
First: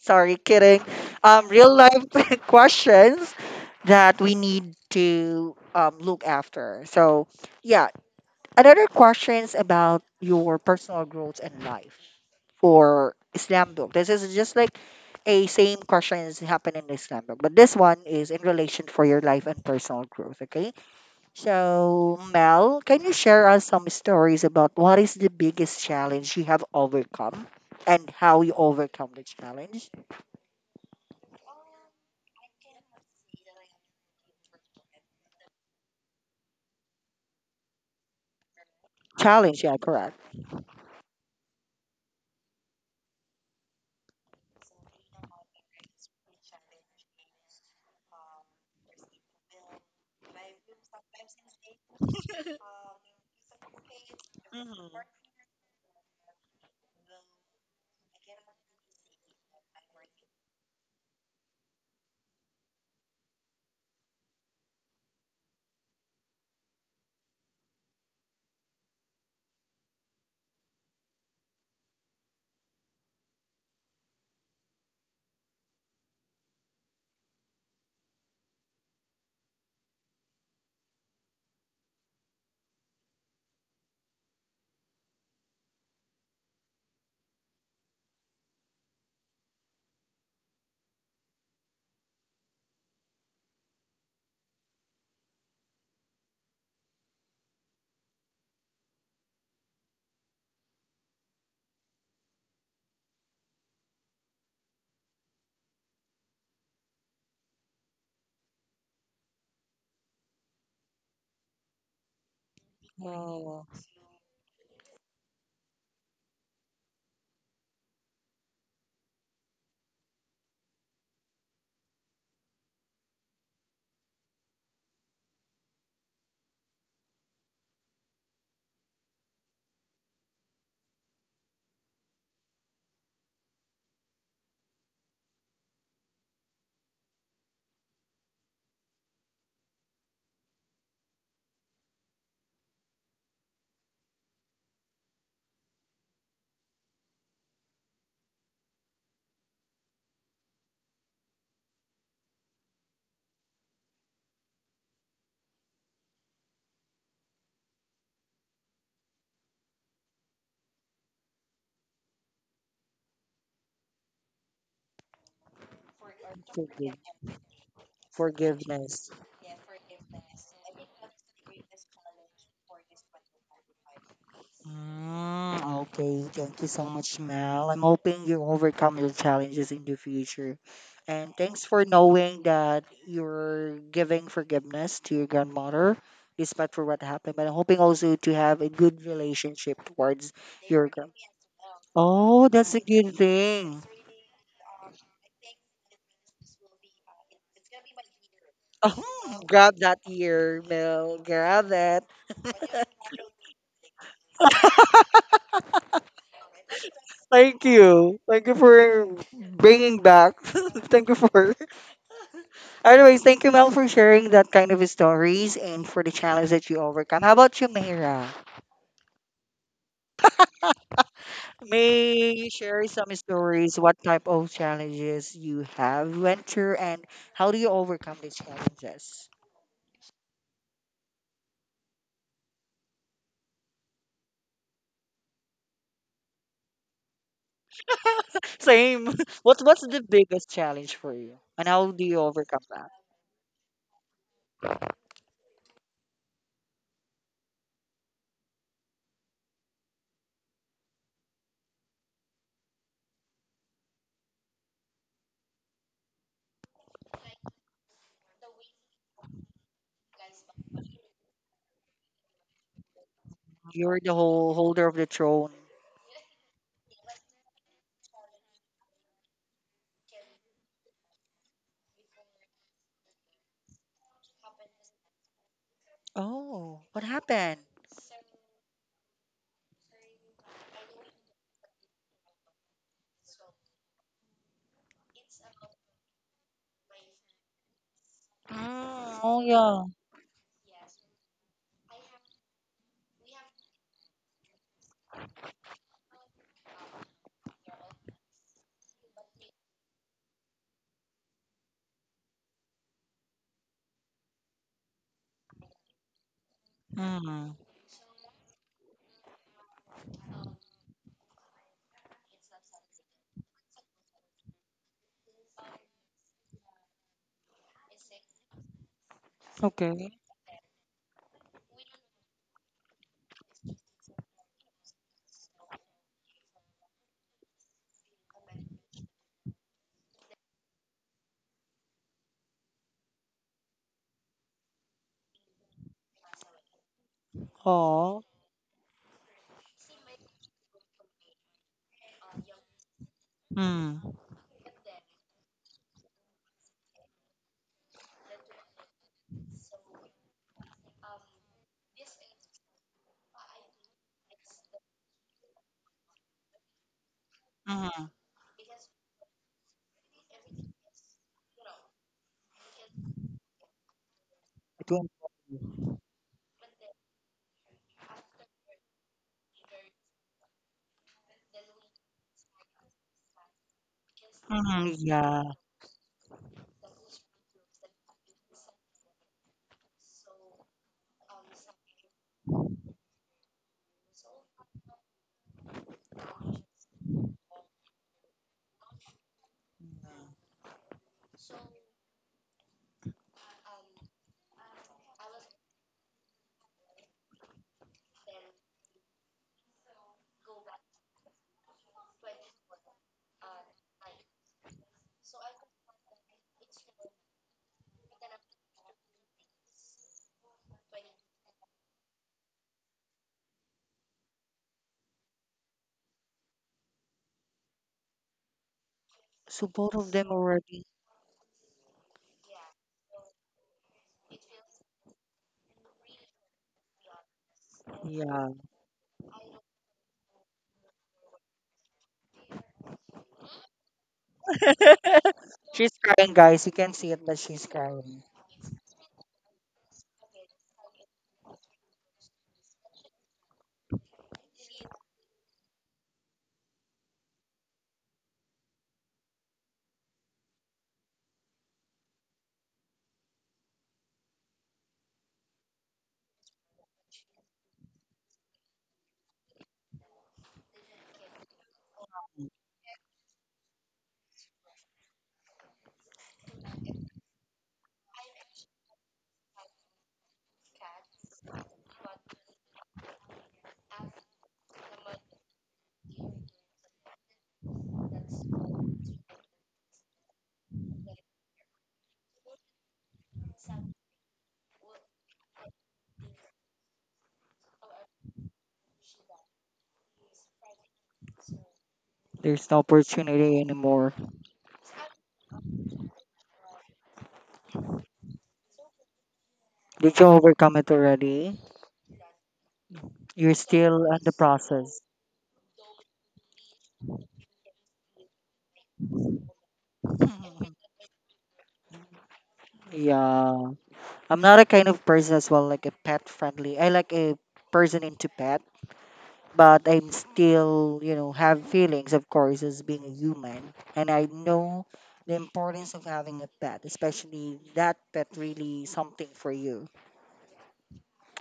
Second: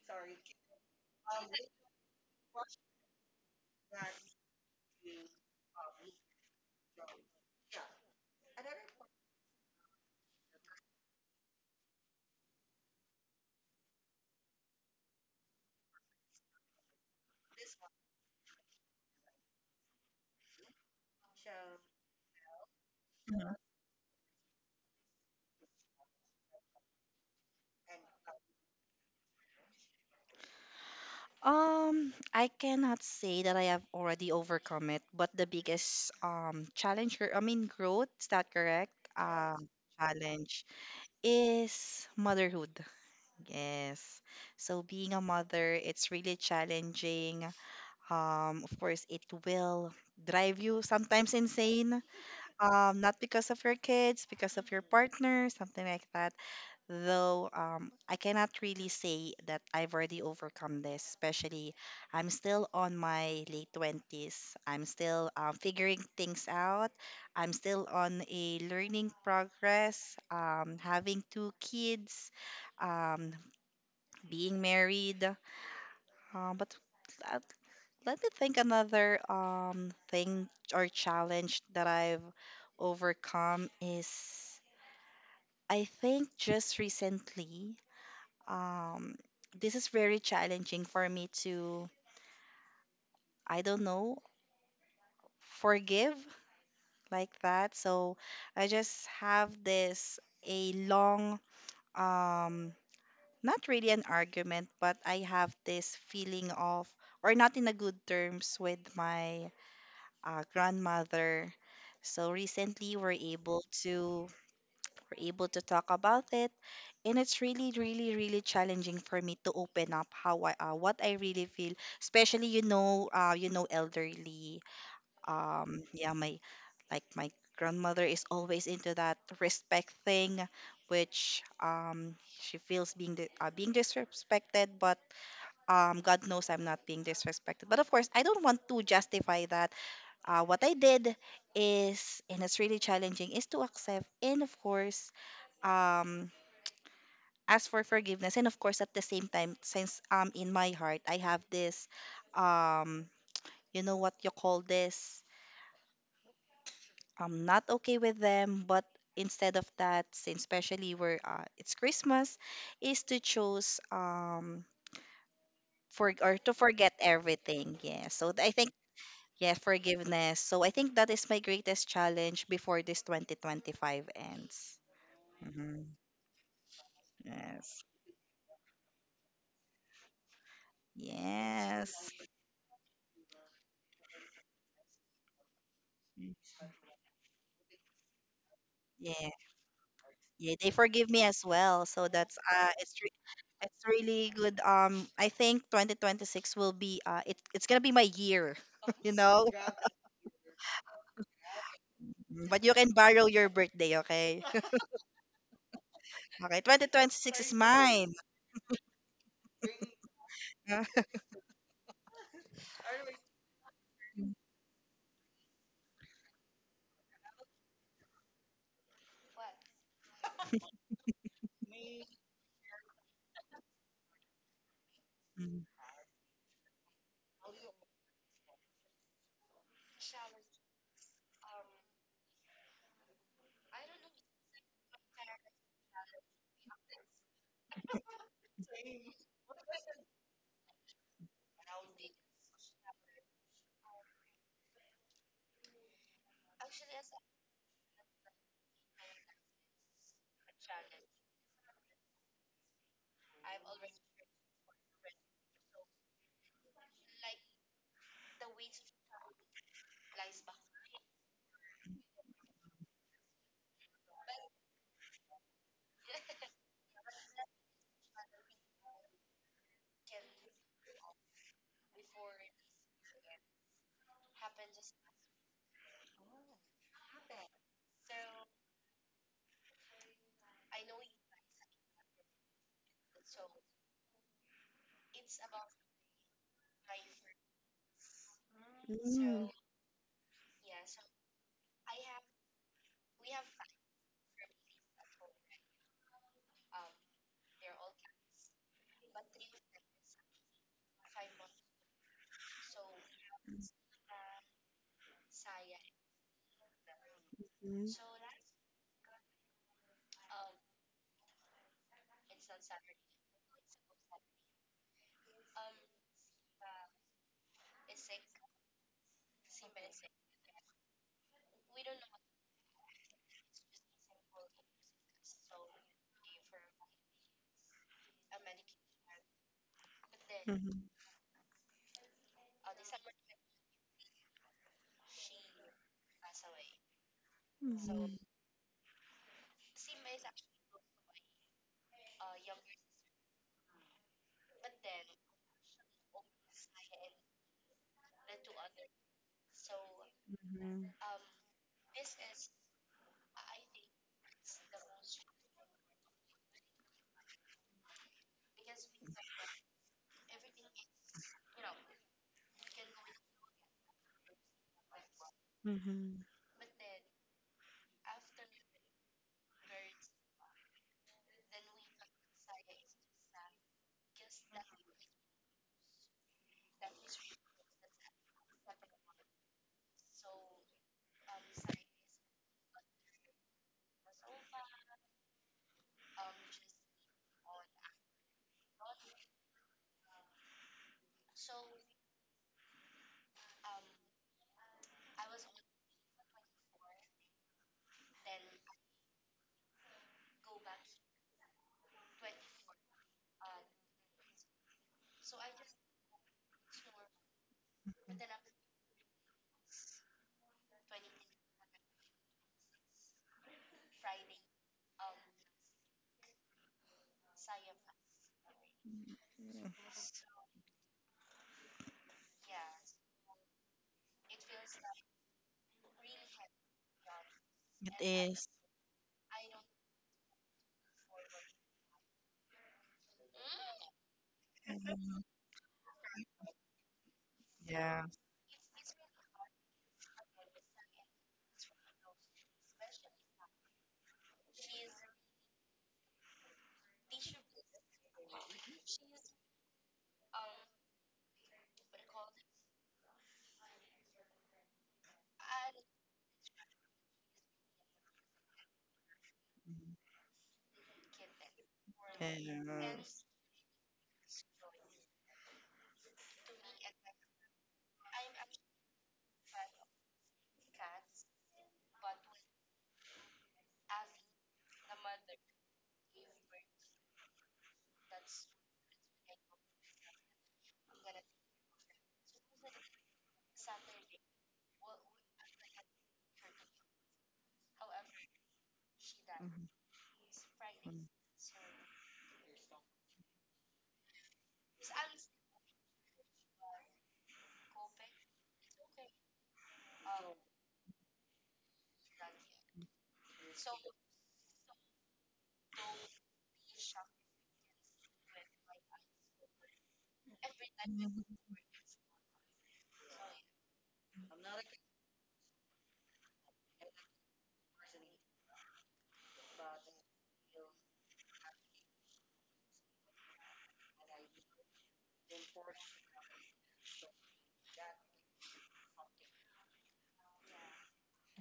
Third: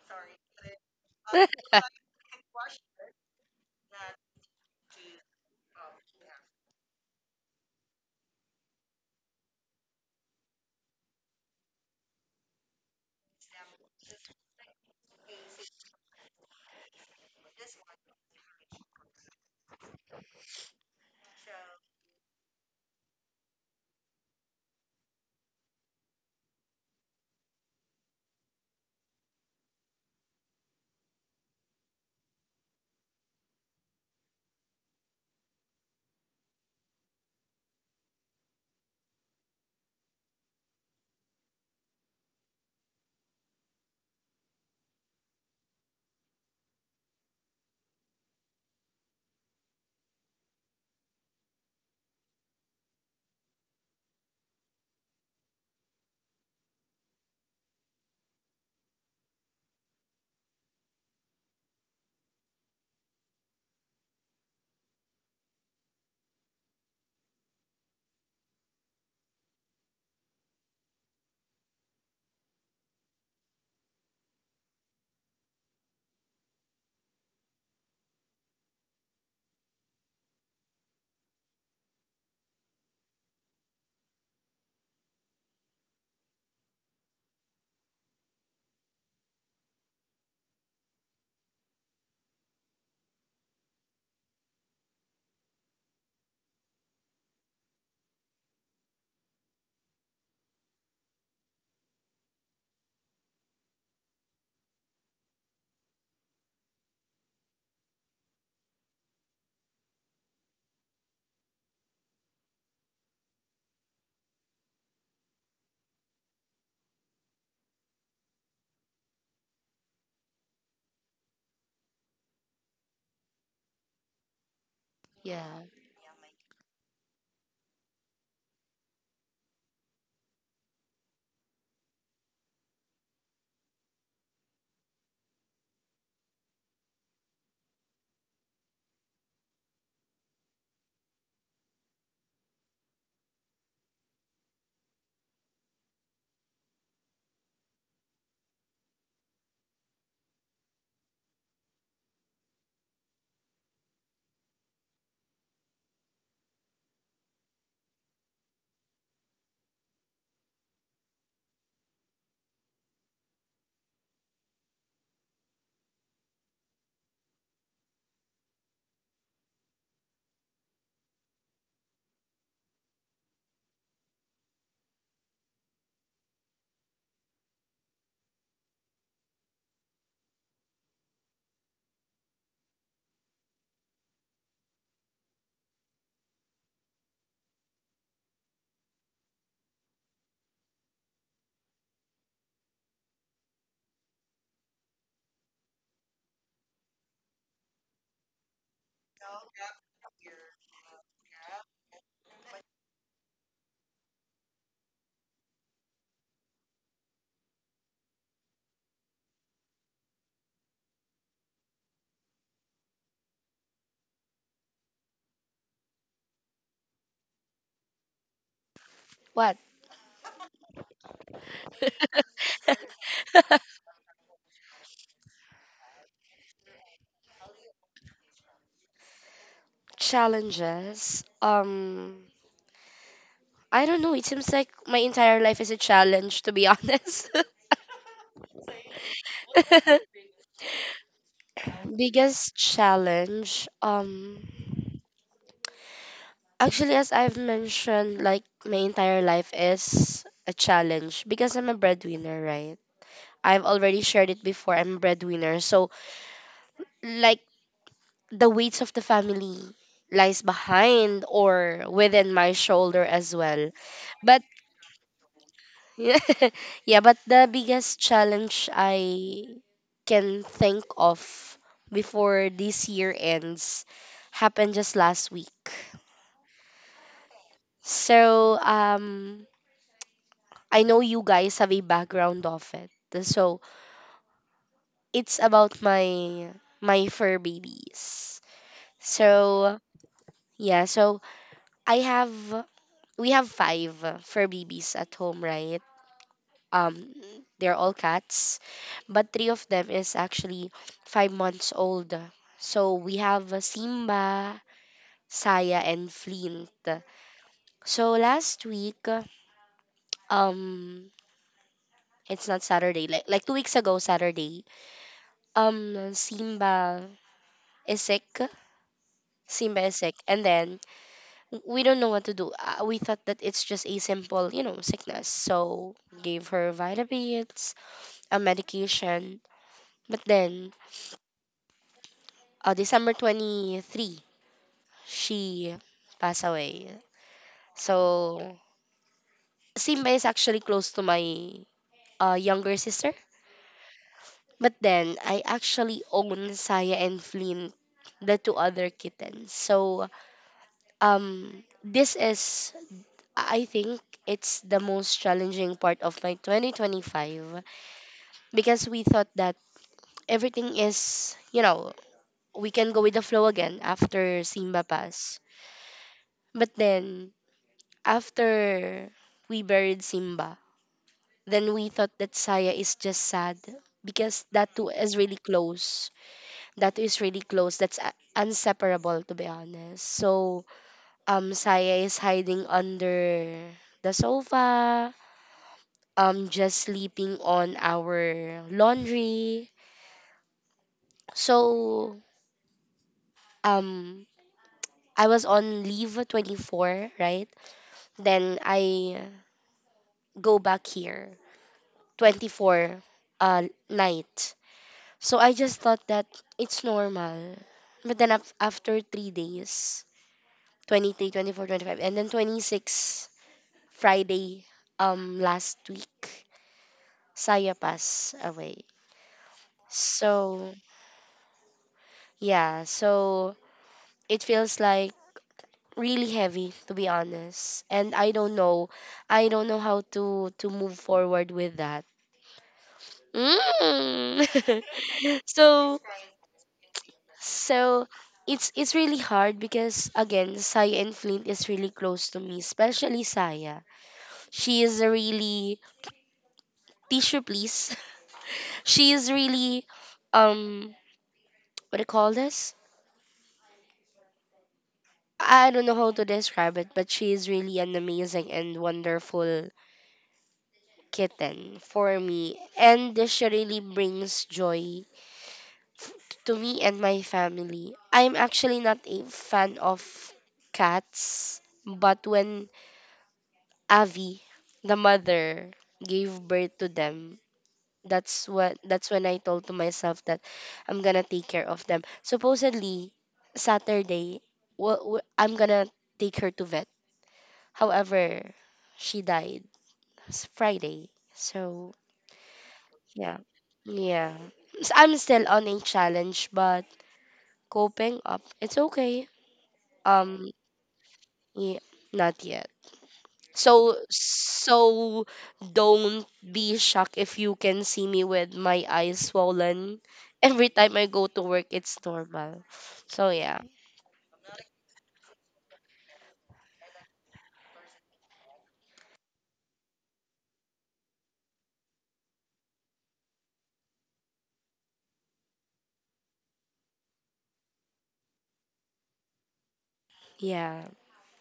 sorry, kidding, real life <laughs> <laughs> questions that we need to look after. So, yeah, another questions about your personal growth and life for slam book. This is just like a same question is happening in slam book, but this one is in relation for your life and personal growth. Okay, so Mel, can you share Mhm. us some stories about what is the biggest challenge you have overcome and how you overcome the challenge? I cannot say that I have already overcome it, but the biggest challenge, or I mean growth, is that correct? Challenge, Um, yeah, correct. challenge is motherhood. Yes. So being a mother, it's really challenging. Of course, it will drive you sometimes insane, not because of your kids, because of your Mhm. partner, something like that. Though I cannot really say that I've already overcome this, especially I'm still on my late 20s. I'm still figuring things out. I'm still on a learning progress, having two kids, um, being married. But at, let me think, another thing or challenge that I've overcome is I think just recently um this is very challenging for me to, I don't know, forgive, like that. So I just have this a long um not really an argument, but I have this feeling of, or not in a good terms with my grandmother. So recently Oh, we're able to talk about it, and it's really, really, really challenging for me to open up how I what I really feel, especially you know, elderly. Yeah. Yeah, my grandmother is always into that respect thing, which um, she feels being being disrespected, but um, God knows I'm not being disrespected. But of course, I don't want to justify that what I did is, and it's really challenging, is to accept and of course, um, ask for forgiveness. And of course, at the same time, since um, in my heart I have this, um, you know what you call this, I'm not okay with them, but instead of that, since especially where it's Christmas, is to choose um, for or to forget forgive- everything. Yeah. So I think. forgiveness. Yeah, forgiveness. So I think that is my greatest challenge before this 2025 ends. Mm, Hmm. okay, thank you so much, Mel. I'm Yes. hoping you overcome your challenges in the future. And thanks for Yes. knowing that you're giving forgiveness to your grandmother, despite for what happened. But I'm hoping also to have a good Yeah. relationship towards Yeah, they your forgive grand. me as well. So that's Oh, uh, that's a good thing. it's really good. Um, I think 2026 will be it's going to be my year, <laughs> you Oh, know. grab <laughs> that ear, Mel. Grab that. But you can borrow your birthday, okay? <laughs> Okay, 2026 is Thank mine. you. Thank you for bringing back. <laughs> <laughs> Thank you for. Anyways, thank you, Mel, for sharing that kind of stories and for the challenge that you overcome. How about you, Mira? What? May you share some stories, <laughs> what type of challenges you Mm-hmm. have went through, and how do you overcome the challenges? Challenges. I don't know. It seems like my entire life is a challenge, to be honest. <laughs> Same. <laughs> What what's the <laughs> biggest challenge for you, and how do you Biggest overcome that? challenge. Actually, as I've mentioned, like my entire life is a challenge because I'm a breadwinner, right? I've already shared it before. I'm a breadwinner, so like the weights of the family lies behind or within my shoulder as well. You're the But whole holder of the throne. <laughs> yeah, but the biggest challenge I can think of before this year ends happened just last week. Oh, what happened? So, I know you guys have a background of it. So, it's about my fur babies. Mm, oh So, yeah. yeah, so I have we have five fur babies at home, right? Um, they're all cats, but three of them is actually 5 months old. So we have Simba, Saya, and Flint. Mm, So last week, um, it's not Saturday, like 2 weeks ago, Saturday. Simba is sick. Simba is okay. sick, and then we don't know what to do. We thought that it's just a simple, you know, sickness. So gave her vitamins, a medication. But then, December 23, she passed away. Mm. Mm-hmm. Oh. So, Simba is actually close to my younger sister. Mm. But then, I actually own Saya and Flynn, the two other kittens. So, um, this is, I think, it's the most challenging part of my 2025 because we thought that everything is, you know, we can go with the flow again after Simba Don't. passed. Mm-hmm. But then, after we buried Simba, then we thought that Saya is just sad because that Hmm. is really Yeah. close. That is really close. That's inseparable, to be honest. So, Saya is hiding under the sofa, just sleeping on our laundry. So, um, I was on leave 24, right? Then I go back here 24 uh, night. So I just thought that it's normal. But then after 3 days, 23, 24, 25, and then 26 Friday last week, Saya passed away. So both of them So already. yeah, so it feels like really heavy to be honest. It And is. Yeah. I don't know how to move forward with that. Mm. <laughs> She's So. crying, guys. You can see it that she's Yeah. So crying. It's really hard because again, Saya and Flint is really close to me, especially Saya. She is a really tissue please. <laughs> She is really um what do you call this? I don't know how to describe it, but she is really an amazing and wonderful kitten for me. And Yes. she really brings joy to me and my family. I'm actually not a fan of cats, but when Avi, the mother, gave birth to them. That's what that's when I told to myself that I'm gonna take care of them. Supposedly Saturday, I'm gonna take her to vet. However, she died Mhm. Friday. So There's no yeah, opportunity anymore. yeah. I'm still on a challenge, but coping up. It's okay. Did you Um, overcome it already? yeah, not yet. You're So still in the process. so don't be shocked if you can see me with my eyes swollen. Every <laughs> time I go Mhm. to work it's normal. So yeah. Yeah. I'm not a kind of person as well, like a pet friendly. I like a person into pet, but I'm still, you know, have feelings, of course, as being a human. And I know the importance of having a pet, especially that pet really something for you. Yeah.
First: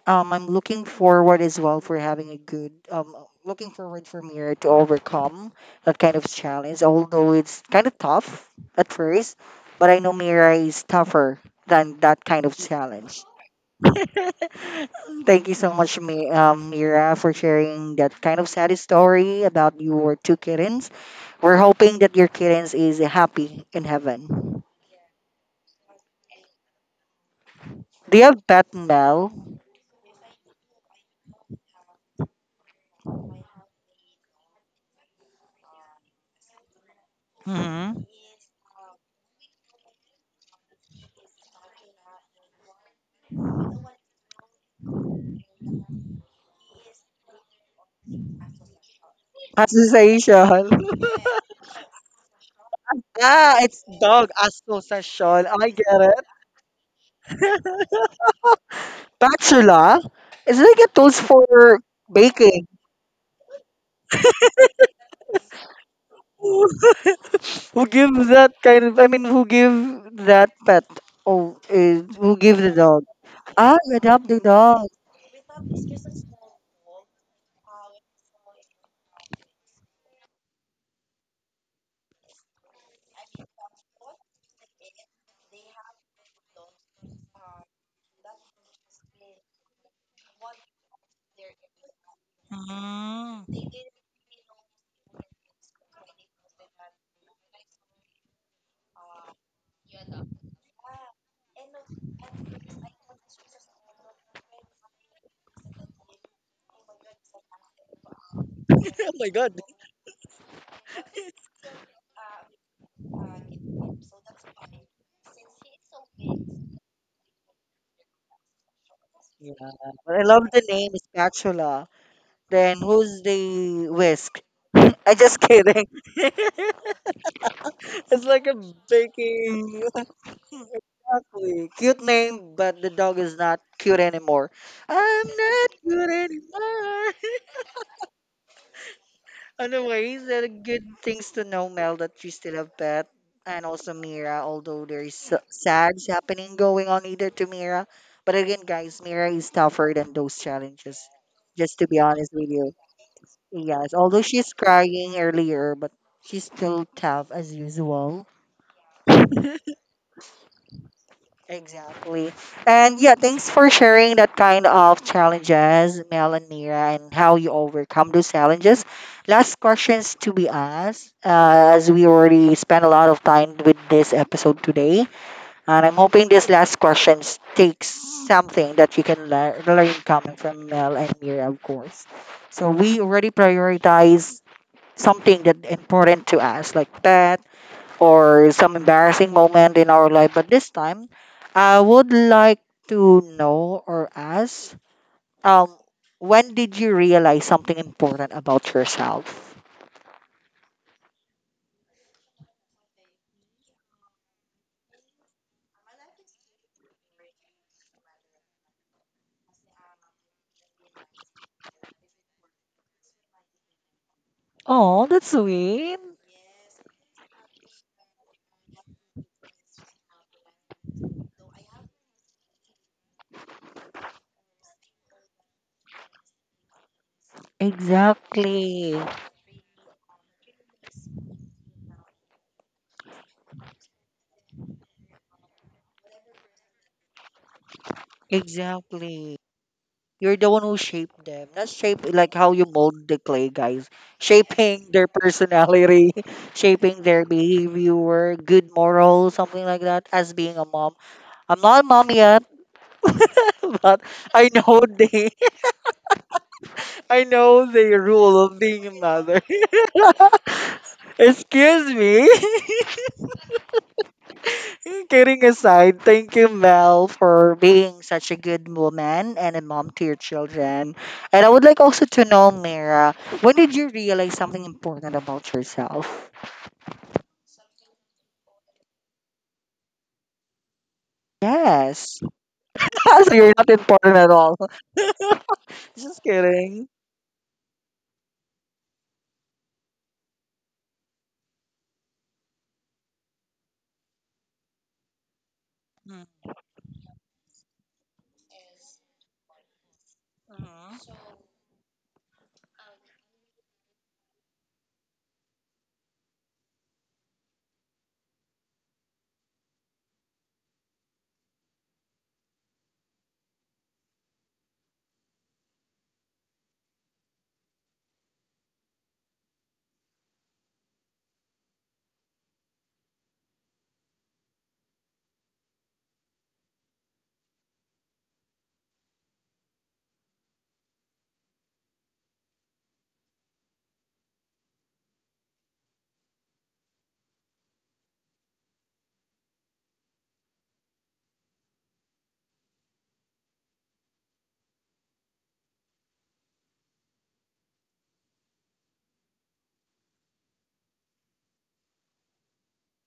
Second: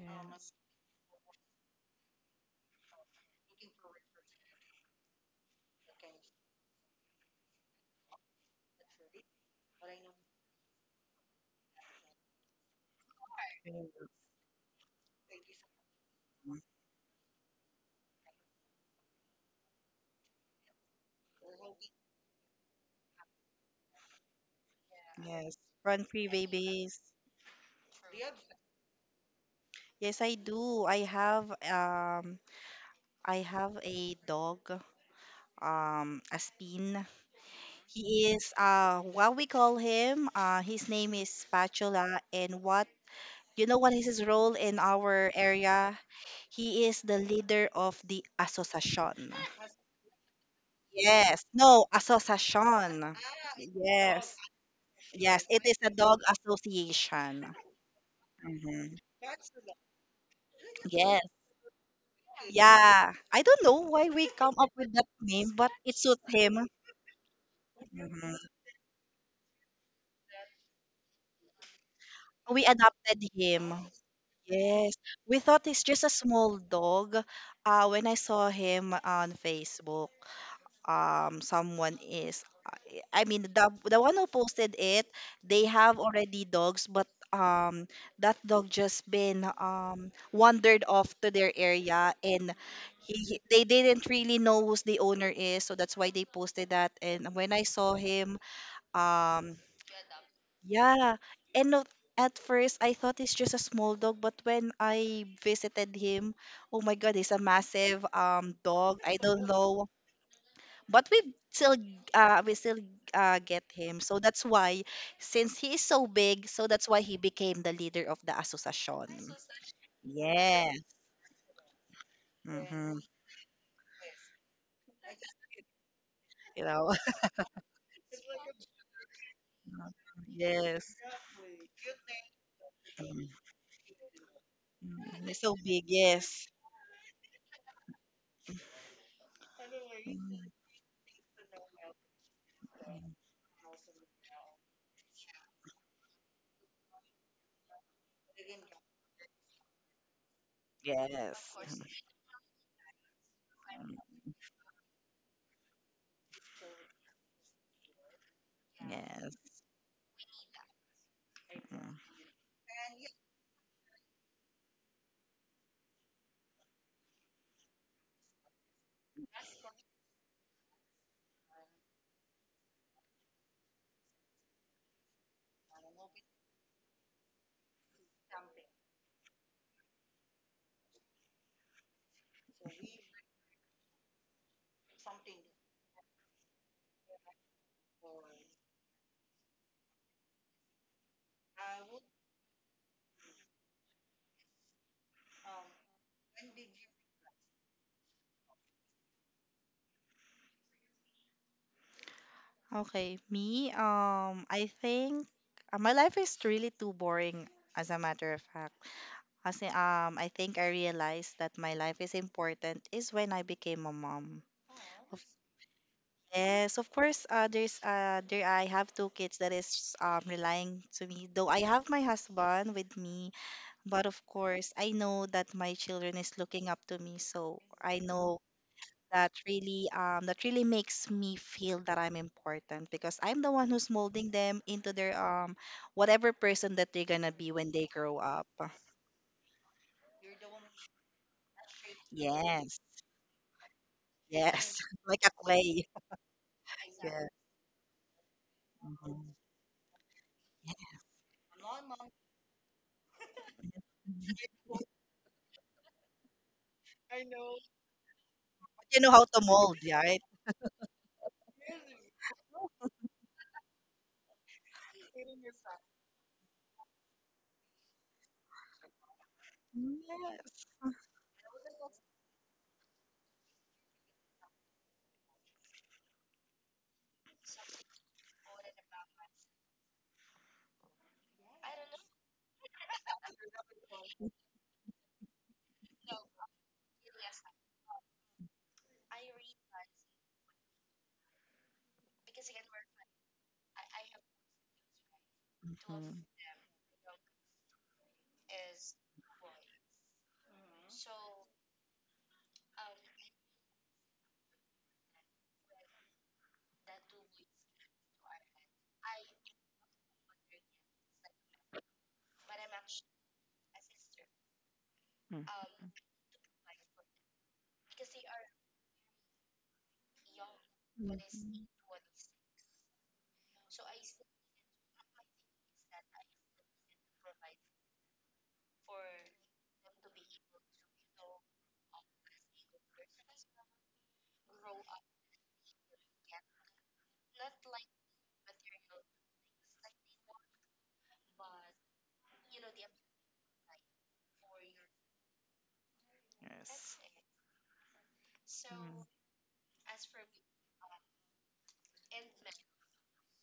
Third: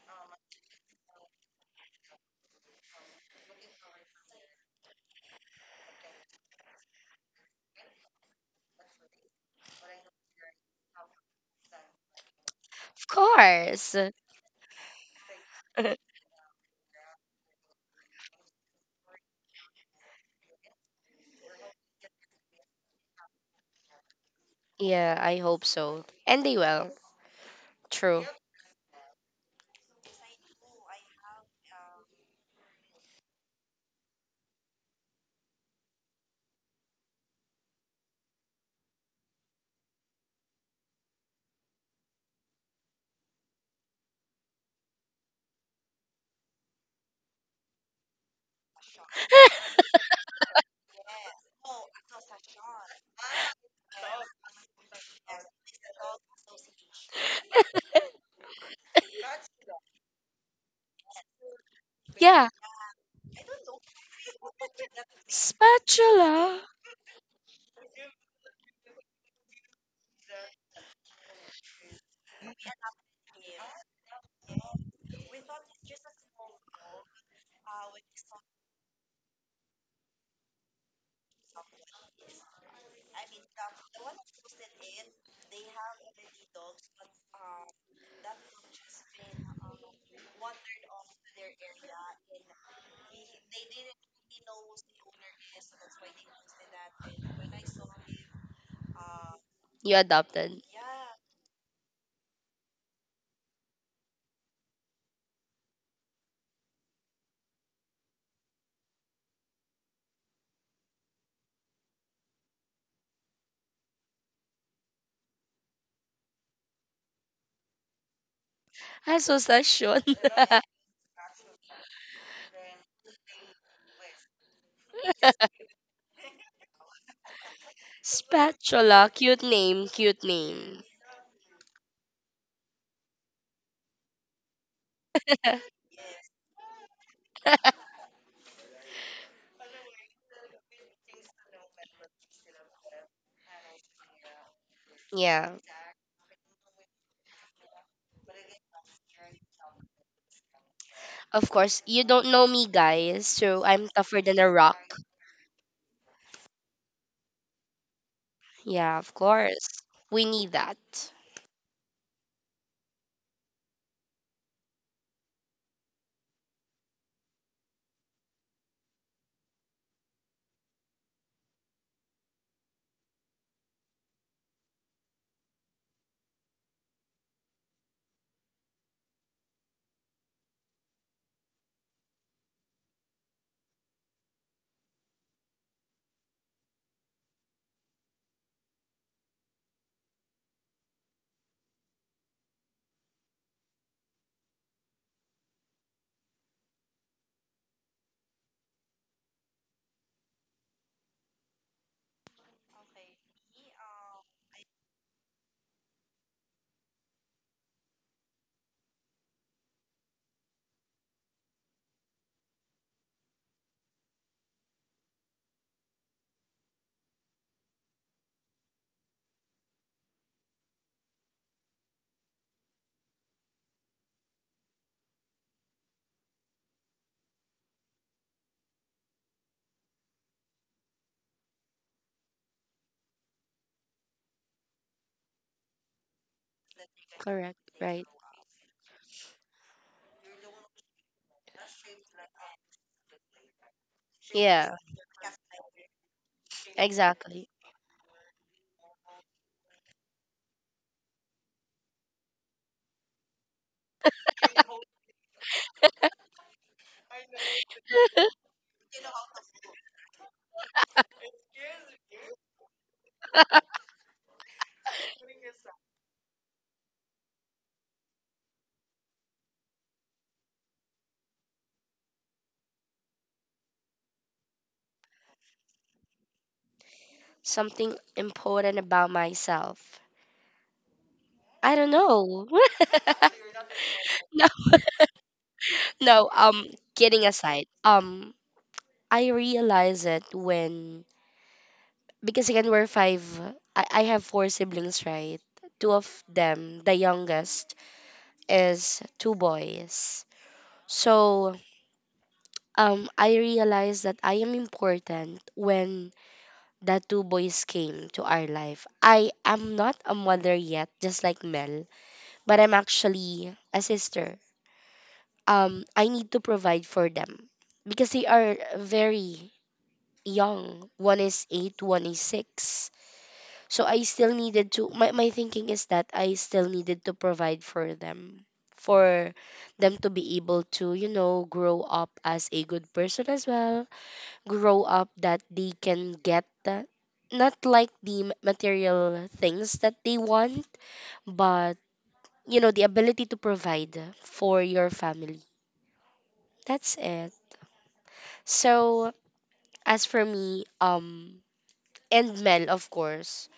I'm looking forward as well for having a good, looking forward for Mira to overcome that kind of challenge, although it's kind of tough at first, but I know Mira is tougher than that kind of Of challenge. course. <laughs> Thank you so much, <laughs> Mira, for sharing that kind of sad story about your two kittens. We're hoping that your kittens is happy in heaven. Yeah, I Yes. hope so. Run free And they will. babies. Do you True. have pet Mel? Yes, I do. I have a dog, Aspin. Mm-hmm. He is uh, what we call him. Uh, his name is Spatula, and what, you know what is his role in our area? He is the leader of the association. Association. <laughs> Yes. No, association. Ah, Ah, it's dog yes. Yes, association. it I is a get dog it. association. Mhm. Bachelor. It's like a tools Yes. for Yeah. baking. Yeah. I don't know why we come up with that name, but it suits <laughs> Spatula. Who him. give that kind of? I mean, who give that pet? Oh, is who give We the dog? adopted him. Ah, you adopt the dog. Yes. We thought he's just a small dog. When I saw him on Facebook, someone is, I mean the one who posted it, they have already dogs, but um, that dog just been um, wandered off to their area, and Mm. they <laughs> didn't really know who's the owner is, so that's why they posted that. And when I saw him, um, You adopted. yeah, and not, at first I thought it's just a small dog, but when I visited him, oh my god, he's a massive um, dog. Oh I my don't God. know, but we still uh, we still get him, so that's why, since he is so big, so that's why he became the leader of the association. Yeah, Association. but I love the Yeah. name spatula. Then Mm-hmm. who's the whisk? <laughs> I just kidding. <laughs> You know. <laughs> It's like a Spatula. Cute baking. name. <laughs> Cute <laughs> name. Yes. Exactly. Cute name, but the dog Mm. is not cute anymore. Mm. I'm He's so not <laughs> big, cute yes. anymore. Anyways, there are Mm. good things to know, Mel, that you still have Beth Mm. and also Mira, although there is Yeah. sads happening going on either to Mira. But again, guys, Mira is tougher than those challenges, Of Yes. just Mm. course, to be you don't honest know with me, you. guys. So I'm Yes, tougher although than a she's rock. crying earlier, but she's still tough as usual. Yeah, of Yes. course. We need that. Mm. Exactly. And yeah, thanks for sharing that kind of challenges, Mel and Mira, and how you overcome those challenges. Last questions to be asked, as we already spent a lot of time with this episode today. And I'm hoping this last questions takes something that you can learn coming from Mel and Mira, of course. So we already prioritize something that important to us, like pets or some embarrassing moment in our life. But this time, I would like to know or ask, um, when did you realize something important about yourself? Okay, me um, I think my life is really too boring, as a matter of fact. Kasi I think I realized that my life is important is when I became a mom. Oh, Of- that's sweet. yes, of course. There's there I have two kids that is um, relying to me. Though I have my husband with me, but of course I know that my children is looking up to me. So I know Exactly. that really um, that really makes me feel that I'm important, because I'm the one who's molding them into their um, whatever person that they're gonna Correct, be when they right. grow up. Exactly. You're the one who shaped them. Not shape like how you Yes. mold the clay, guys. Yeah, Yes, Shaping <laughs> their like a clay. personality, <laughs> shaping their Yeah. exactly. behavior, good morals, something like that, as being a mom. I'm not a mom yet. <laughs> But I know they, <laughs> I know the rule of being a You know how to mother. mold, yeah, right? <laughs> Excuse me. <laughs> Kidding aside, thank you, Mel, for being such a good woman and a mom to your Yes. children. And I would like also to know, Mira, when did you realize something important about yourself? Something important about myself. I don't know. Yes. <laughs> So you're <laughs> No, not important at all. no, <laughs> Just kidding aside, kidding. I realize it when, because again, we're five, I have 4 siblings, right? Two of Mhm. them, the youngest, is two boys. So, Mm-hmm. I realize that I am important when that two boys came to our life. I am not a mother yet, just like Mel, but I'm actually a sister. Mhm. I need to provide for them because they are very young. One is eight, Mhm. one is six. So I still needed to, my thinking is that I still needed to provide for them to be able to, you know, grow up as a good person as well, grow up that they can get that. Not like the material things that they want, but you know, the ability to provide for your family. That's Yes. it. So, Mm. as for me, and Mel, of course,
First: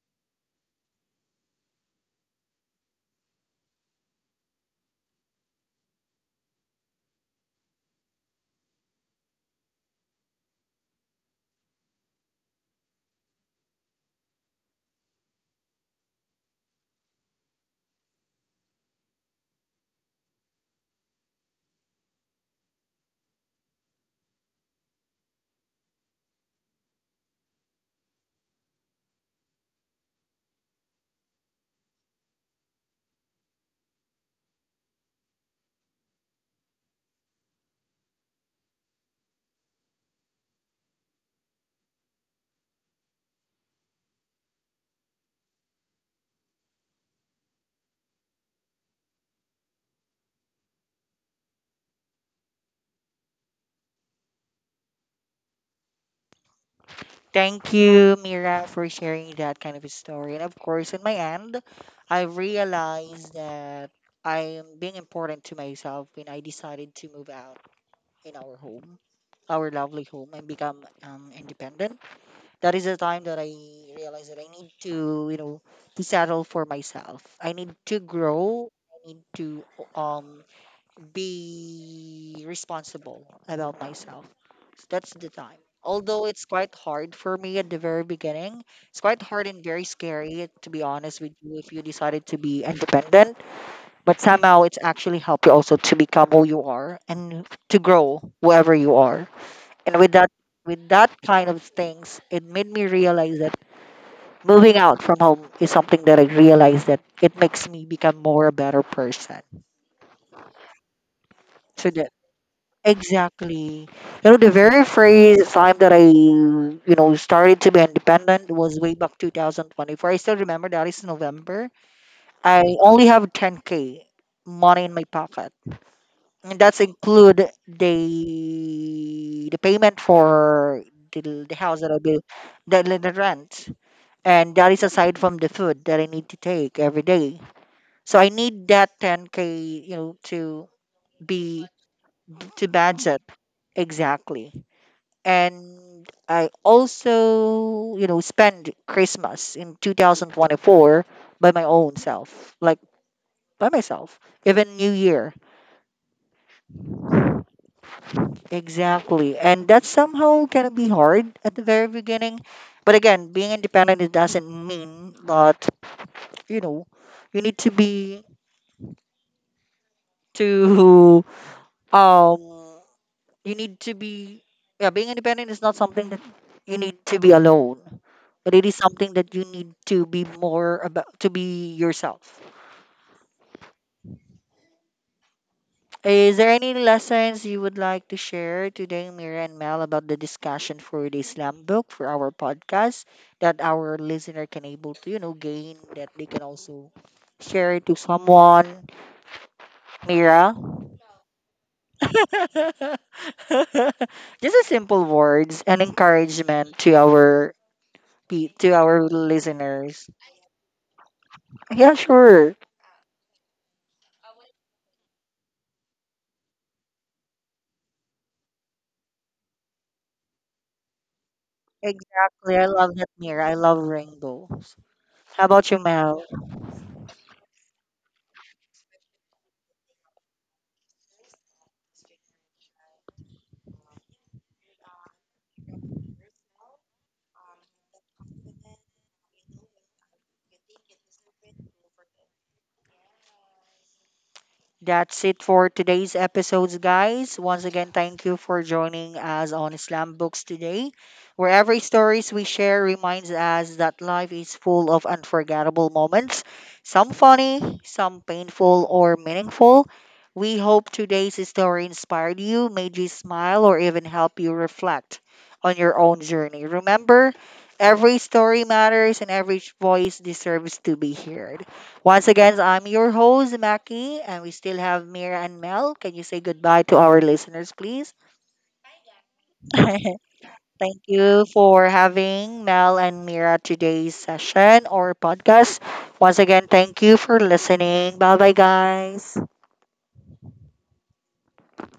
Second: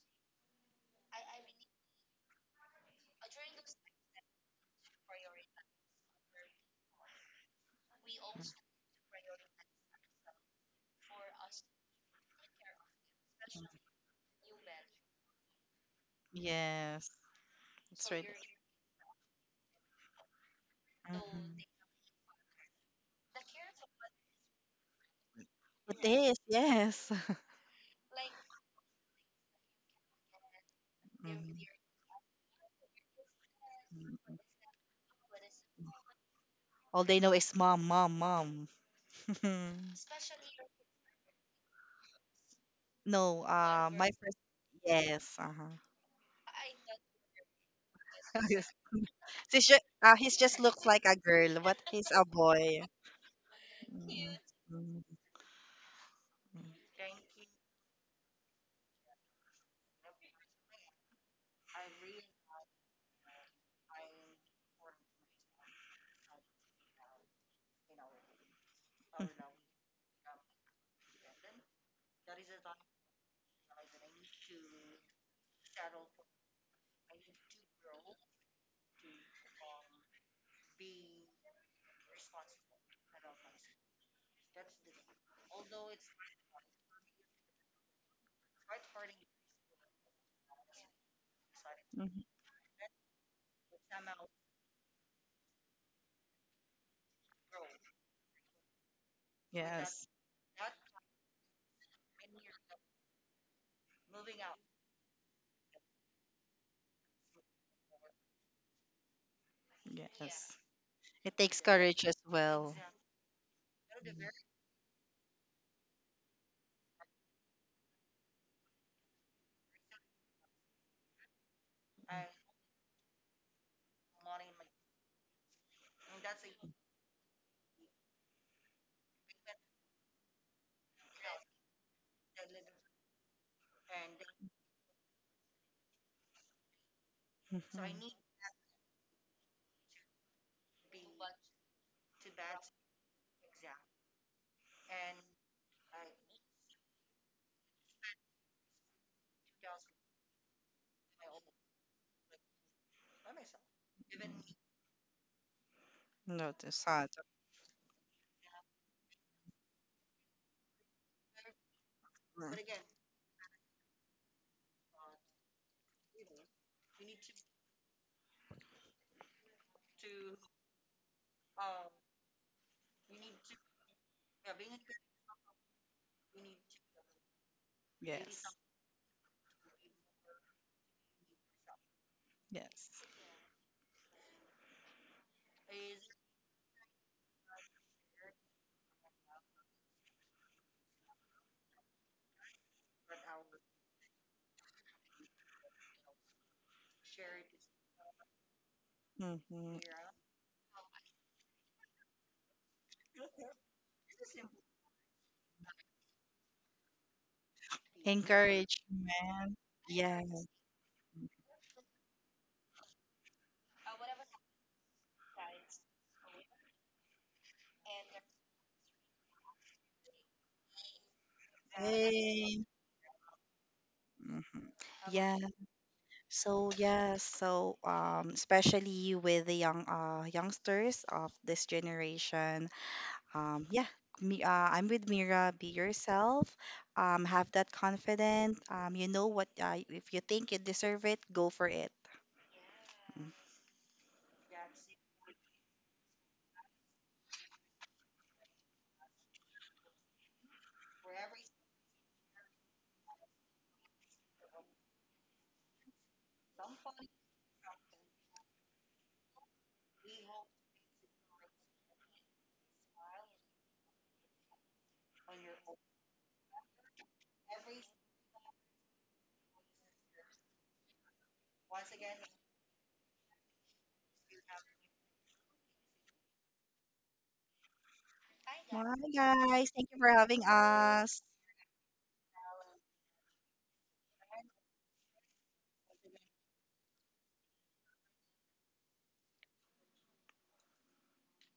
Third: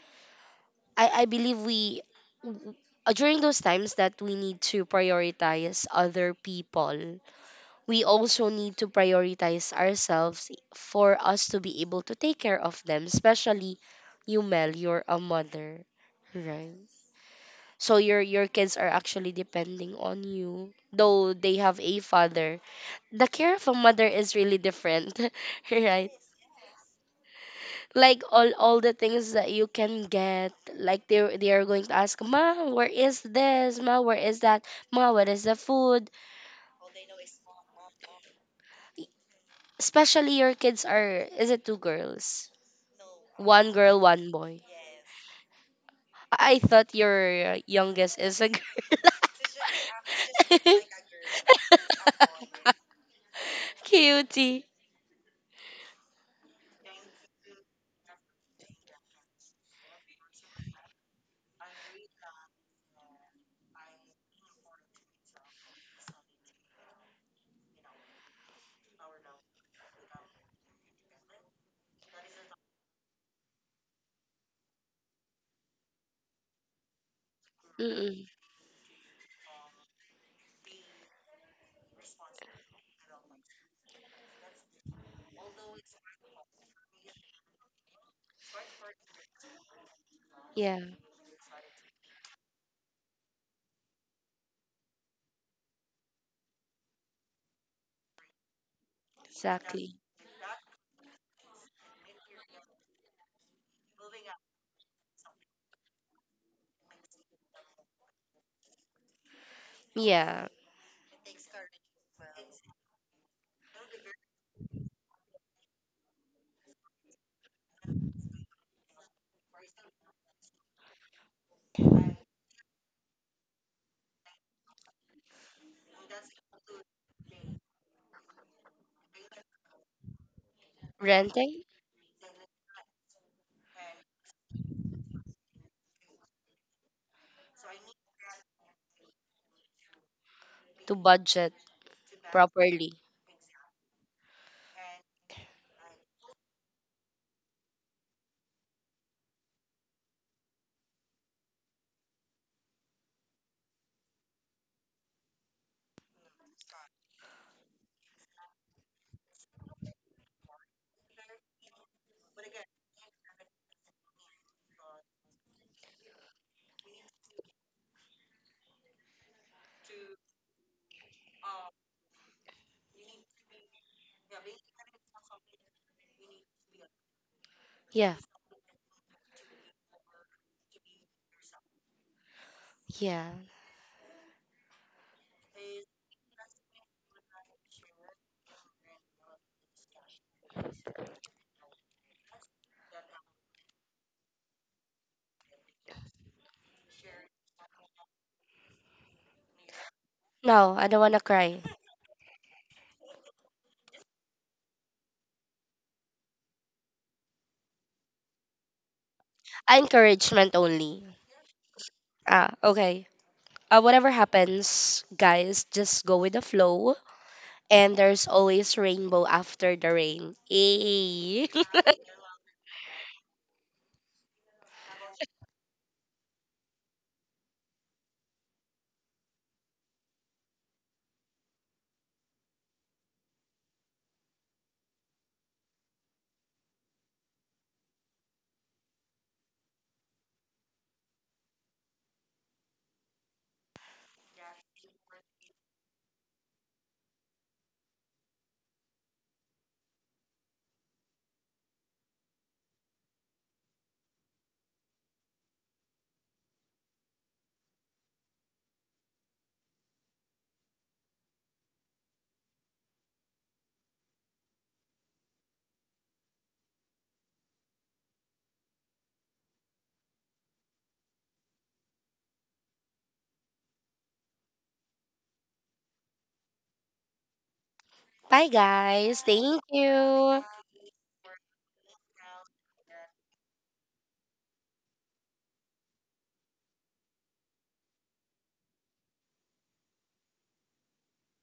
I believe we, w- during those times that we need to prioritize other people, we Mm. also need to prioritize ourselves for us to be able to take care of them, Mm. especially you, Mel. You're a mother, right? Yes. So That's your right. your kids are actually depending on you, though Mhm. they have a father. The care of a mother is really different, <laughs> It right? is, yes. <laughs> Like all the things that you can get, like they Mhm. are going to ask, ma, where is this? Ma, where Mm. is that? Ma, what is the food? All they know is mom, mom, mom. <laughs> Especially your kids are, is it two girls? No, One girl, my one first, boy. yes, uh-huh. I thought your youngest is a girl. <laughs> He's just looks like a <laughs> girl, but he's a boy. Mm, Cutie. mm, mm, Thank you, Mira, for sharing that kind of a story. And of course, in my end, I realized that I am being important to myself when I decided to move out in our home, our mhm. lovely home, and become independent. That is the time that I realized that I need to, you know, to settle for myself. I need to Mm-mm. grow. I need to um be responsible about myself. So that's the time. Although it's quite hard for me at the very beginning, it's quite hard and very scary, to be Yeah, honest with you, if you decided to be <laughs> independent. But somehow it's actually helped you also to become who you are and to grow wherever you are. And exactly. Yes, with that kind of things, it made me realize that moving out from home is something that I realized that it makes me become more a better person. Yeah. yes. It So takes that. courage as well. Exactly. You know, the very first time that I, you know, started to be independent was way back 2024. I still remember that is November. I only have 10k money in my pocket. And that's include the payment for the house that I Renting built, the rent. And that is aside from the food that I need to take every day. So I <laughs> need that 10k, you know, to to be budget to budget. properly. Exactly. And I also, you know, spend Christmas in 2024 by my own self, like by myself, even New Year. Not to sad. Exactly. And that's somehow going to be hard at the very beginning. But again, being independent, it doesn't mean that, you know, you need to be to, um, you need to be, yeah, being independent is not something that you need to be alone. But it Yeah, is something that you need to be more about to be yourself. Yes. yeah. Is there any lessons you would like to share today, Mira and Mel, about the discussion for the slam book for our podcast that our listener can able to, you know, gain that they can also share it to someone, Mm-hmm. Mira? No, I don't want to cry. <laughs> Just a simple words and encouragement to our to our Encouragement. listeners. I Yeah. encouragement only. Yeah, sure. Ah, okay. Whatever happens, guys, just go with the flow. And there's always rainbow after the rain. Yay! <laughs> Exactly. I love that Hey. mirror. I love rainbow. Mhm. How about you, Yeah. Mel? So yeah. So especially with the young uh, youngsters of this generation, um, yeah, me, I'm with Mira. Be yourself. Have that confidence. You know what? If you think you deserve it, go for it. Mm. That's it for today's episodes, guys. Once again, thank you for joining us on Islam Books today, where every stories we share reminds us that life is full of unforgettable moments, some funny, some painful or meaningful. We hope today's story inspired you, made you smile, or even help you reflect on your own journey. Remember, every story matters and every voice deserves to be heard. Once again, I'm your host, Mackie, and we still have Mira and Mel. Can you say goodbye to our listeners, please? Bye, Bye, guys. Thank guys. <laughs> Thank you for having you. Thank you us. for having Mel and Mira today's session or podcast. Once again, thank you for listening. Bye bye, guys.